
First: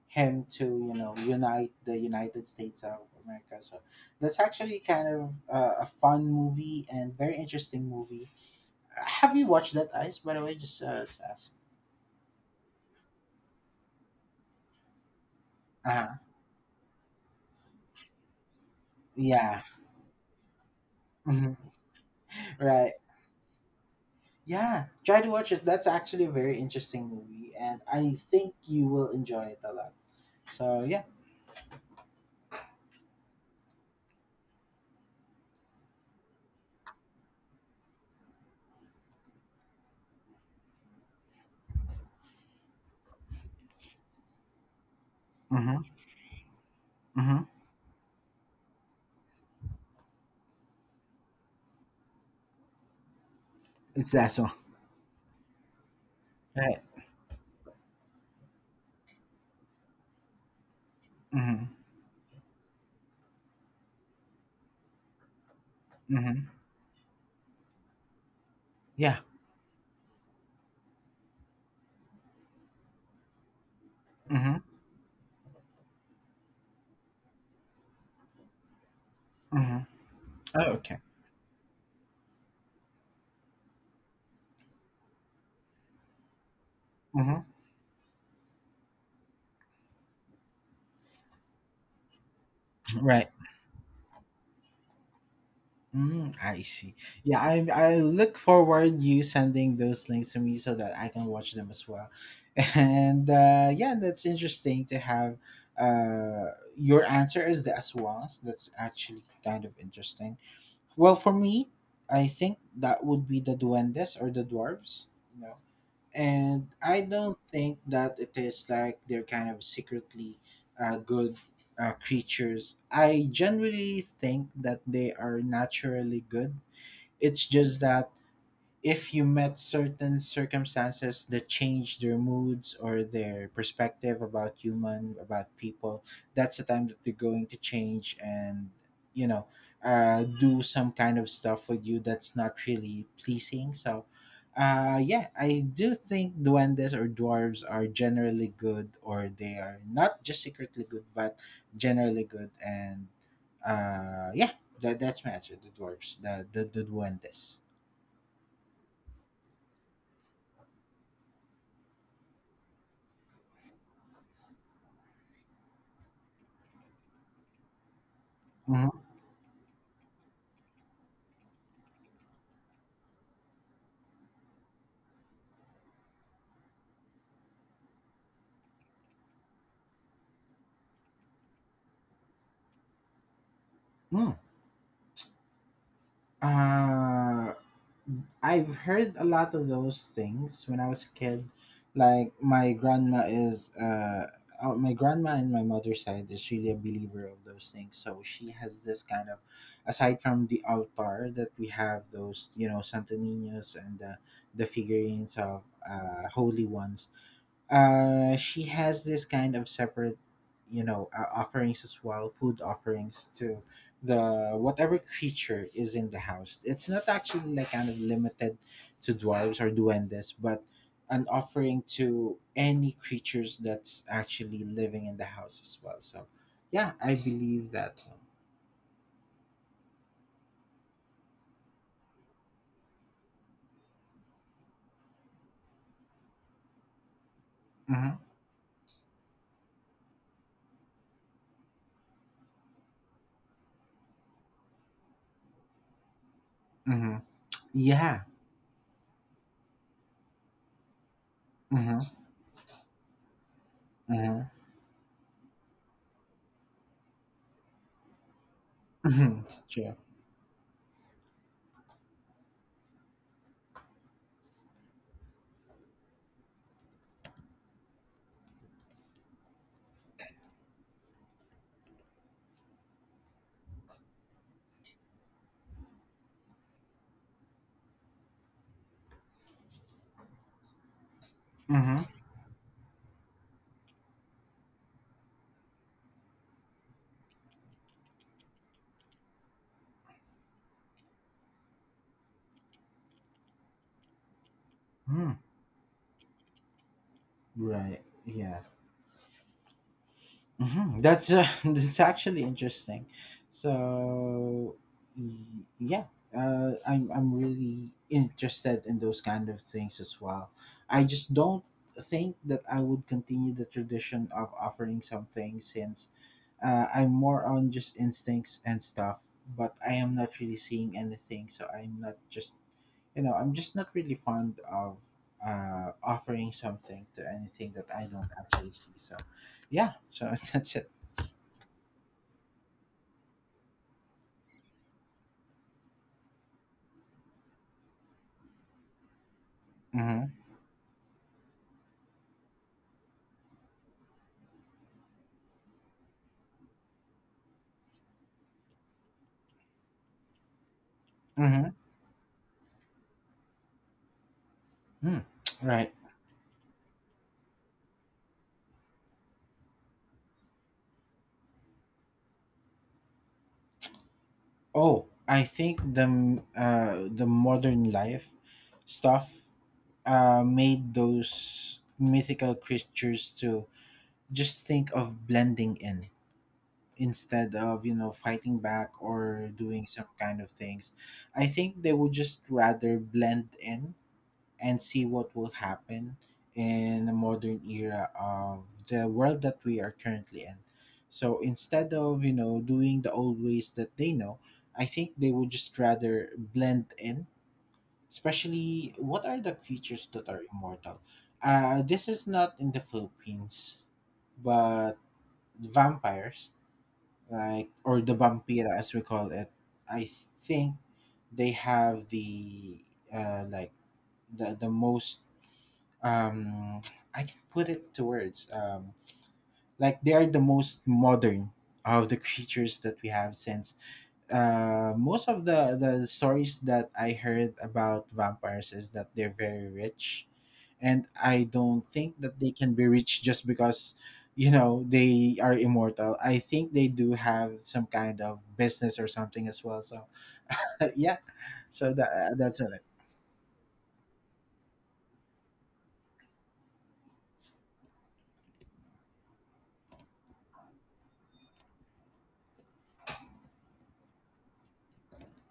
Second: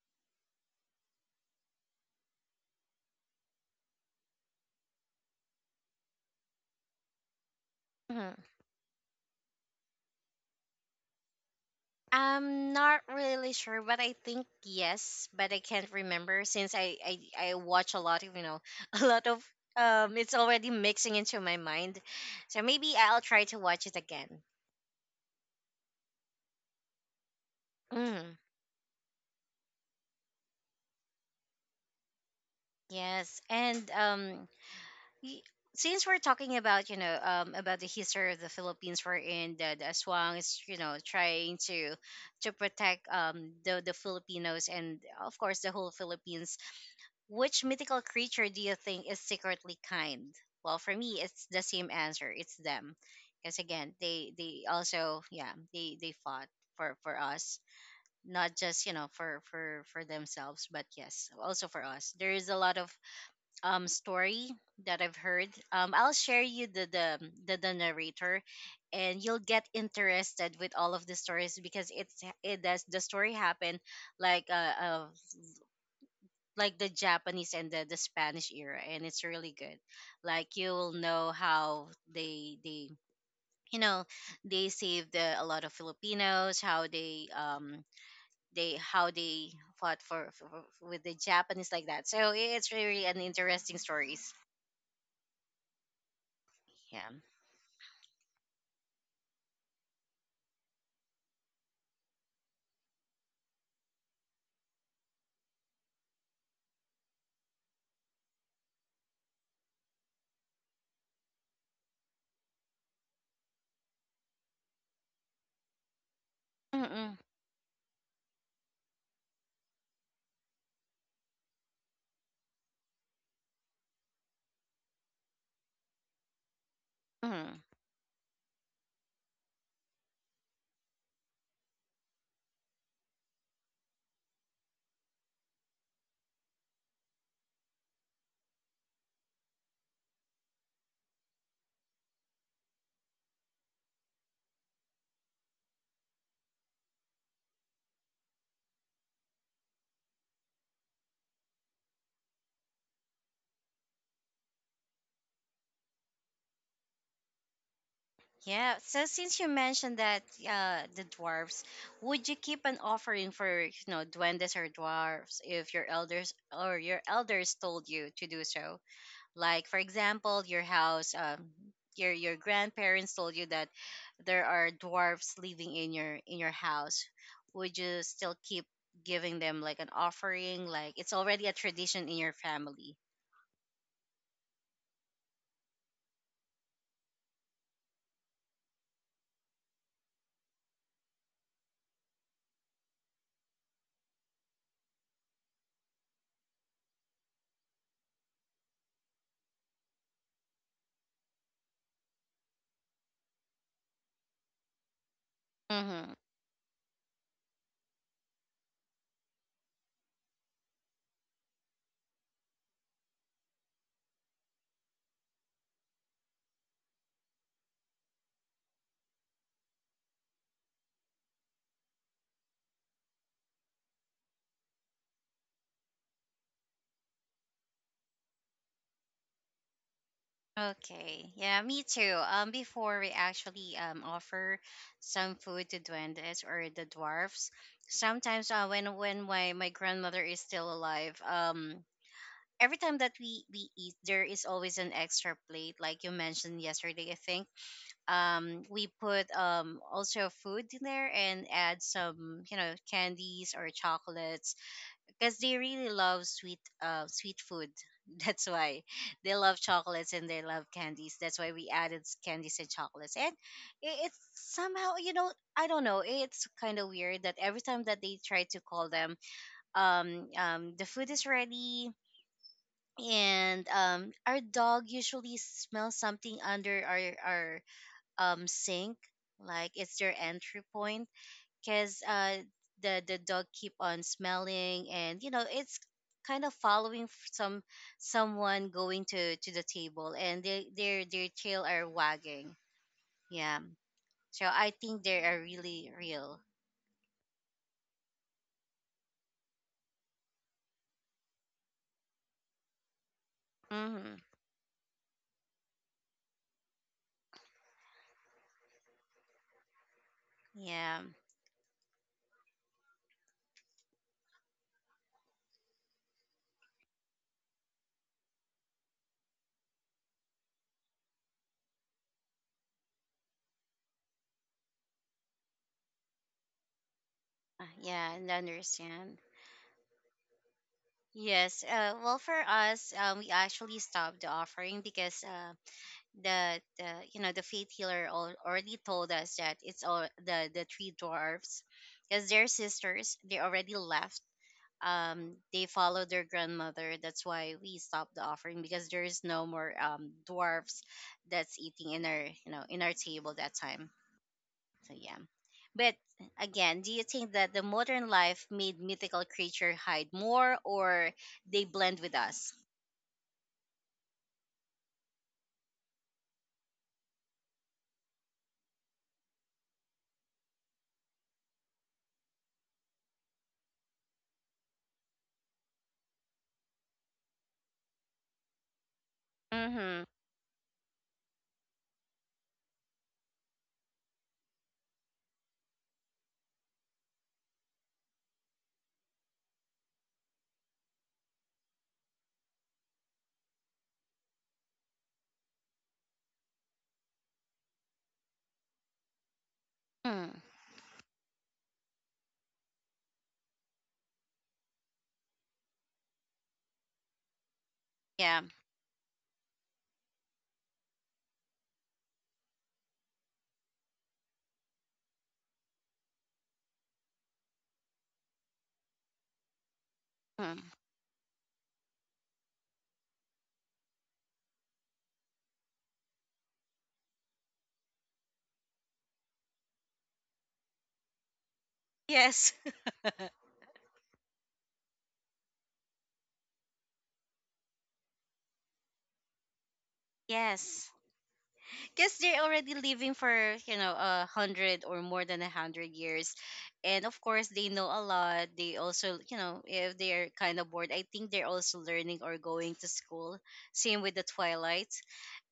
him to you know unite the United States of America. So that's actually kind of a fun movie and very interesting movie.
Mm-hmm.
Have you watched that, Ice? By the way, just to ask.
I'm not really sure, but I think yes, but I
Uh
can't
huh.
remember since I watch a lot of, you know, a lot of
Yeah.
it's already mixing into my
Mhm.
mind, so
Right.
maybe I'll try to watch it again.
Yeah. Try to watch it. That's actually a very interesting movie, and I
Mm,
think you will enjoy it a lot. So yeah.
yes, and y- since we're talking about, you know, about the history of the Philippines, we're in the Aswang is, you know, trying to protect the Filipinos and of course the whole
Mm-hmm.
Philippines.
Mm-hmm.
Which mythical creature do you think is secretly kind? Well, for me, it's the same answer. It's them, because again,
It's
they
that one.
they also, yeah, they fought
Right.
for us, not just, you know, for themselves, but yes,
Mm-hmm.
also for us. There is a lot of story that I've heard. I'll share
Mm-hmm.
you the narrator,
Yeah.
and you'll get interested with all of the stories because it does the story happen like
Mm-hmm.
uh, uh like the Japanese and the Spanish era, and it's really
Mm-hmm.
good. Like
Oh,
you will
okay.
know how they you know they saved the, a lot of Filipinos, how
Mm-hmm.
they how they fought for with the Japanese like that. So it's really an
Right.
interesting stories.
Mm, I see.
Yeah.
Yeah, I look forward you sending those links to me so that I can watch them as well. And yeah, that's interesting to have uh, your answer is the Aswans. That's actually kind of interesting. Well, for me, I think that would be the Duendes or the Dwarves. You know, and I
Mm-mm.
don't think that it is like they're kind of secretly good creatures. I generally think that they are naturally good. It's
Mm.
just that if you met certain circumstances that changed their moods or their perspective about human about people, that's the time that they're going to change, and you know, do some kind of stuff with you that's not really pleasing. So yeah, I do think duendes or dwarves are generally good, or they are not just secretly good but generally good. And yeah, that, that's my answer, the dwarves, the the duendes.
Yeah. So since you mentioned that the dwarves, would you keep an offering for, you know, duendes or dwarves if your elders or your elders told you to do so?
Mhm.
Like for example, your house, your grandparents told you that there are dwarfs living in your house. Would you still keep giving them like an offering? Like it's already a tradition in your family.
Mm. Uh, I've heard a lot of those things when I was a kid. Like my grandma is uh oh, my grandma and my mother's side is really a believer of those things. So she has this kind of, aside from the altar that we have those, you know, Santo Niños and the figurines of
Mm-hmm.
holy ones, she has this kind of separate, you know, offerings as well, food offerings to the whatever creature is in the house. It's not actually like kind of limited to dwarves or duendes, but an offering to any creatures that's actually living in the house as well. So yeah, I believe that.
Okay. Yeah, me too. Before we actually offer some food to duendes or the dwarfs,
Mm-hmm,
sometimes when my my grandmother is still alive. Every time that we eat there is always an extra plate like you mentioned yesterday,
mm-hmm.
I think,
Yeah.
we put also food in there and add
Mm-hmm,
some, you know, candies or
mm-hmm,
chocolates, because they really love sweet sweet food. That's why they
mm-hmm.
love
Sure.
chocolates and they love candies, that's why we added candies and chocolates. And it's somehow, you know, I don't know, it's kind of weird that every time that they try to call them, the food is ready, and our dog usually smells something under our sink, like it's their entry point,
Mm-hmm,
because the dog keep on smelling, and you know it's kind of following some someone going to the table and they their tail are wagging, yeah, so I think they
mm-hmm.
are really real.
Right. Yeah. Mhm. That's that's actually interesting.
Mm-hmm.
So yeah, I'm really interested in those kind of things as well.
Yeah.
I just don't think that I would continue the tradition of offering something since I'm more on just instincts and stuff. But I am not really seeing anything, so I'm not just, you know, I'm just not really fond of offering something to anything that I
Yeah,
don't
and I
actually see. So,
understand.
yeah, so that's it.
Yes. Well, for us, we actually stopped the offering because the, you know, the faith healer already told us that it's all
Mm-hmm.
the three dwarfs, because their sisters. They already left. They followed their grandmother. That's why we stopped the offering because there is no more dwarfs that's
Mm-hmm.
eating in our, you know, in our table that time. So yeah.
Mm. Right.
But again, do you think that the modern life made mythical creature hide more or they blend with us?
Oh, I think the the modern life stuff made those mythical creatures to just think of blending in instead of you know fighting back or doing
Mm-hmm.
some kind of things. I think they would just rather blend in and see what will happen in the modern era of the world that we are currently in. So instead of, you know, doing the old ways that they know, I think they would just rather blend in. Especially, what are the creatures that
Mm.
are immortal? This is not in the Philippines, but vampires, like, or the
Yeah.
vampira as we call it, I think they have the, like, the most um I can put it to words. Like they are the
Mm.
most modern of the creatures that we have, since most of the stories that I heard about vampires is that they're very rich, and I don't think that
Yes.
they can be rich just because you know they are immortal. I think they do have some kind of business or something as well. So
Yes.
yeah, so that
Because they're
that's
already
it.
living for, you know, a hundred or more than a hundred years. And of course, they know a lot. They also, you know, if they're kind of bored, I think they're also learning or going to school. Same with the Twilight.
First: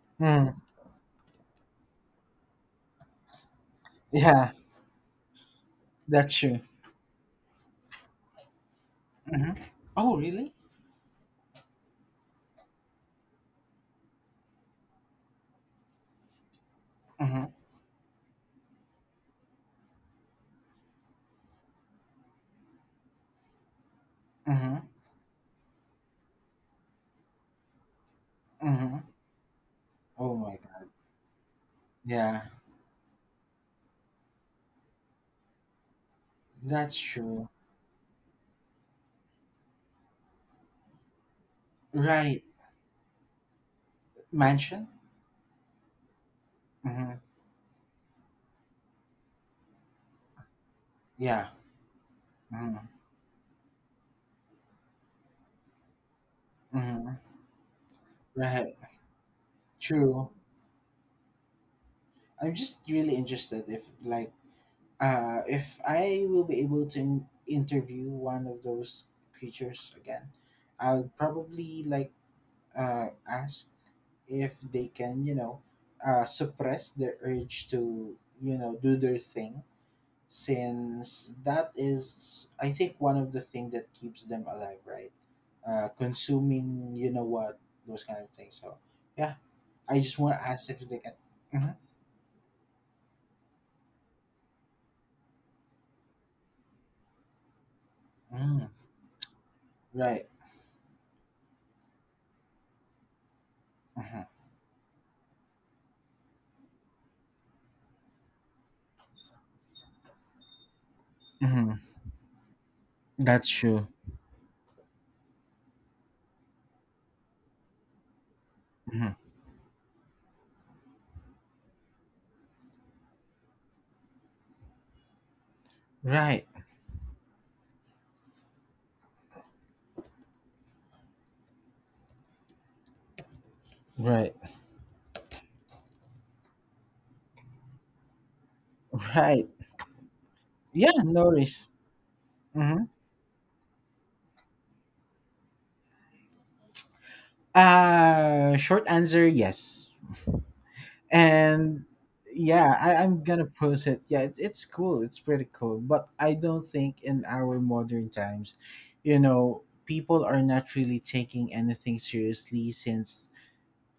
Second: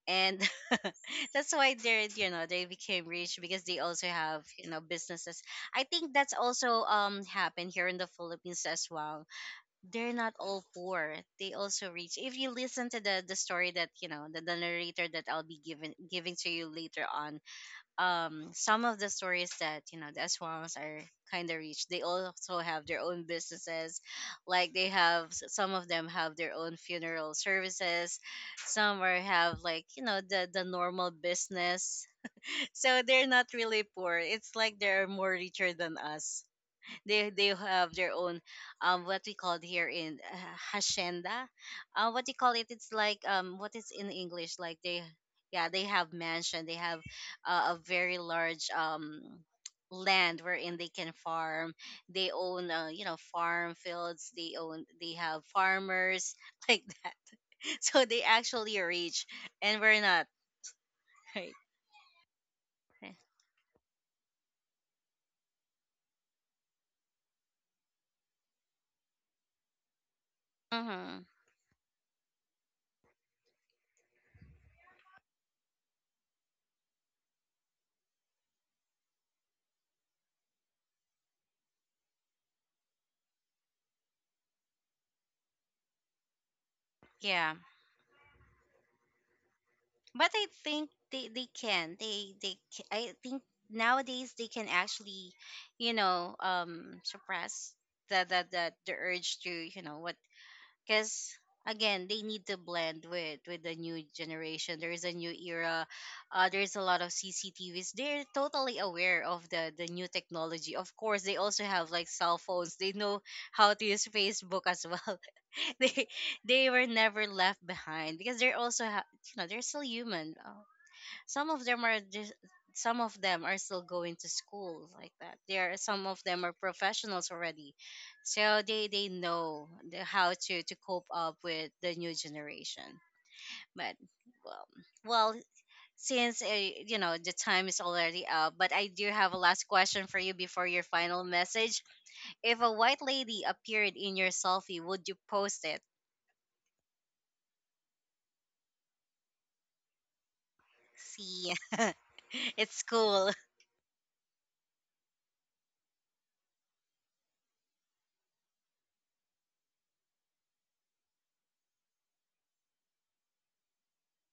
And
Mm,
that's why they're, you know, they became rich because they also have,
yeah,
you know, businesses. I think
that's
that's
true.
also happened here in the Philippines as well.
Hmm.
They're
Oh
not
really?
all poor. They also rich. If you listen to the story that, you know, the narrator that I'll be giving to you later on,
Mm-hmm.
some of the stories that, you know, the Aswangs are kind of rich, they also have their own businesses, like
Mm-hmm.
they have some of them have their own funeral services,
Mm-hmm.
some are have, like, you know,
Oh my
the
God.
normal business.
Yeah,
So they're not really poor, it's like they're more richer than us.
that's
they
true.
they have their own what we call here in hacienda, what do you
Right.
call it, it's like, um, what is in English, like
Mansion?
they, yeah, they have mansion, they have
Mm-hmm.
a very large land wherein they can
Yeah.
farm, they own,
Mm-hmm.
you know, farm fields they own, they have farmers like
Mm-hmm.
that. So they
Right.
actually rich and we're not,
True.
right?
I'm just really interested if, like, if I will be able to interview one of those creatures again, I'll
Mm-hmm.
probably, like, ask if they can, you know, suppress their urge to, you know, do their thing, since that is, I think, one of the thing that keeps them alive, right, consuming you know
Yeah.
what, those kind of things. So yeah, I just
But
want
I
to ask if
think
they can.
they
Mhm.
can they ca- I think nowadays they can actually, you know, suppress
Mm.
the urge to, you know what,
Right.
because again they need to blend with the new
Mhm.
generation, there is a new era, there's a lot of CCTVs, they're totally aware of the new technology, of course they also
Mhm.
have like cell phones, they know
That's
how
true.
to use Facebook as well. They they were never left behind because they're also
Mhm.
you know they're still human. Some of them are just some of them are still going to school like that. There are some of
Right.
them are professionals already. So they know the, how to cope up with the new generation. But
Right.
well, well, since you know the time is already up, but I do have a
Right.
last question for you before your
Yeah,
final
no worries.
message. If a
Mhm.
white lady appeared in your selfie, would you post it?
Short answer, yes.
See,
And yeah,
it's
I'm
cool.
gonna post it. Yeah, it's cool, it's pretty cool, but I don't think in our modern times, you know, people are not really taking anything seriously, since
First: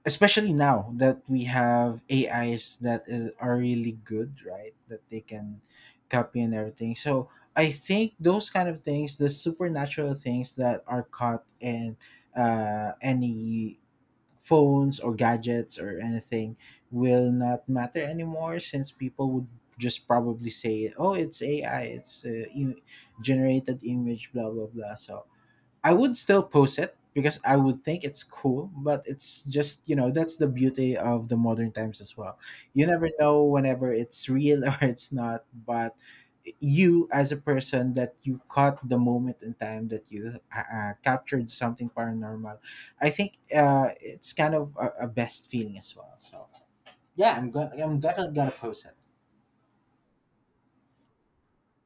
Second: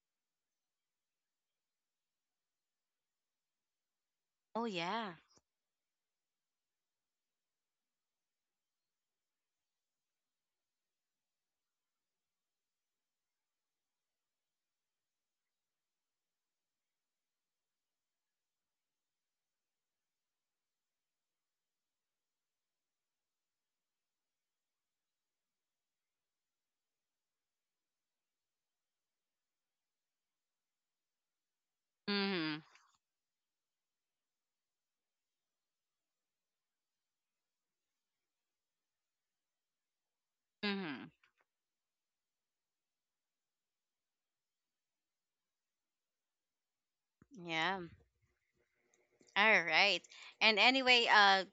especially now that we have ais are really good, right,
Oh
that they
yeah.
can copy and everything. So I think those kind of things, the supernatural things that are caught in any phones or gadgets or anything, will not matter anymore, since people would just probably say, oh it's ai, it's generated image, blah blah blah. So I would still post it because I would think it's cool, but it's just, you know, that's the beauty of the modern times as well. You
Mhm.
never know whenever it's real or it's not, but you as a person that you caught the moment in time, that you
Mhm.
captured something paranormal, I think it's kind of a best feeling as well. So yeah, I'm
Yeah.
definitely gonna post it.
All right. And anyway,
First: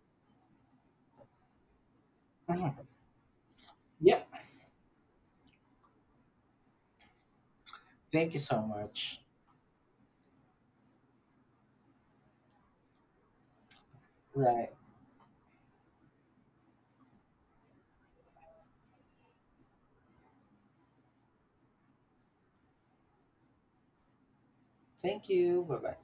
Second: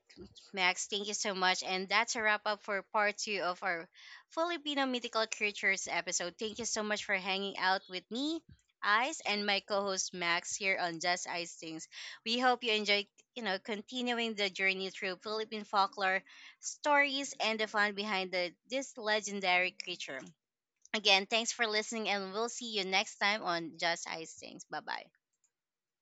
Max, thank you so much. And that's a wrap up for
Mhm.
part two of our
Yep.
Filipino mythical creatures episode. Thank you so much for hanging out with
Thank you
me,
so much.
Ice, and my co-host Max here on Just Ice Things. We hope you enjoy, you know, continuing the
Right.
journey through Philippine folklore stories and the fun behind the this legendary creature. Again, thanks for listening, and we'll see you next time on Just Ice Things. Bye bye.
Thank you. Bye bye.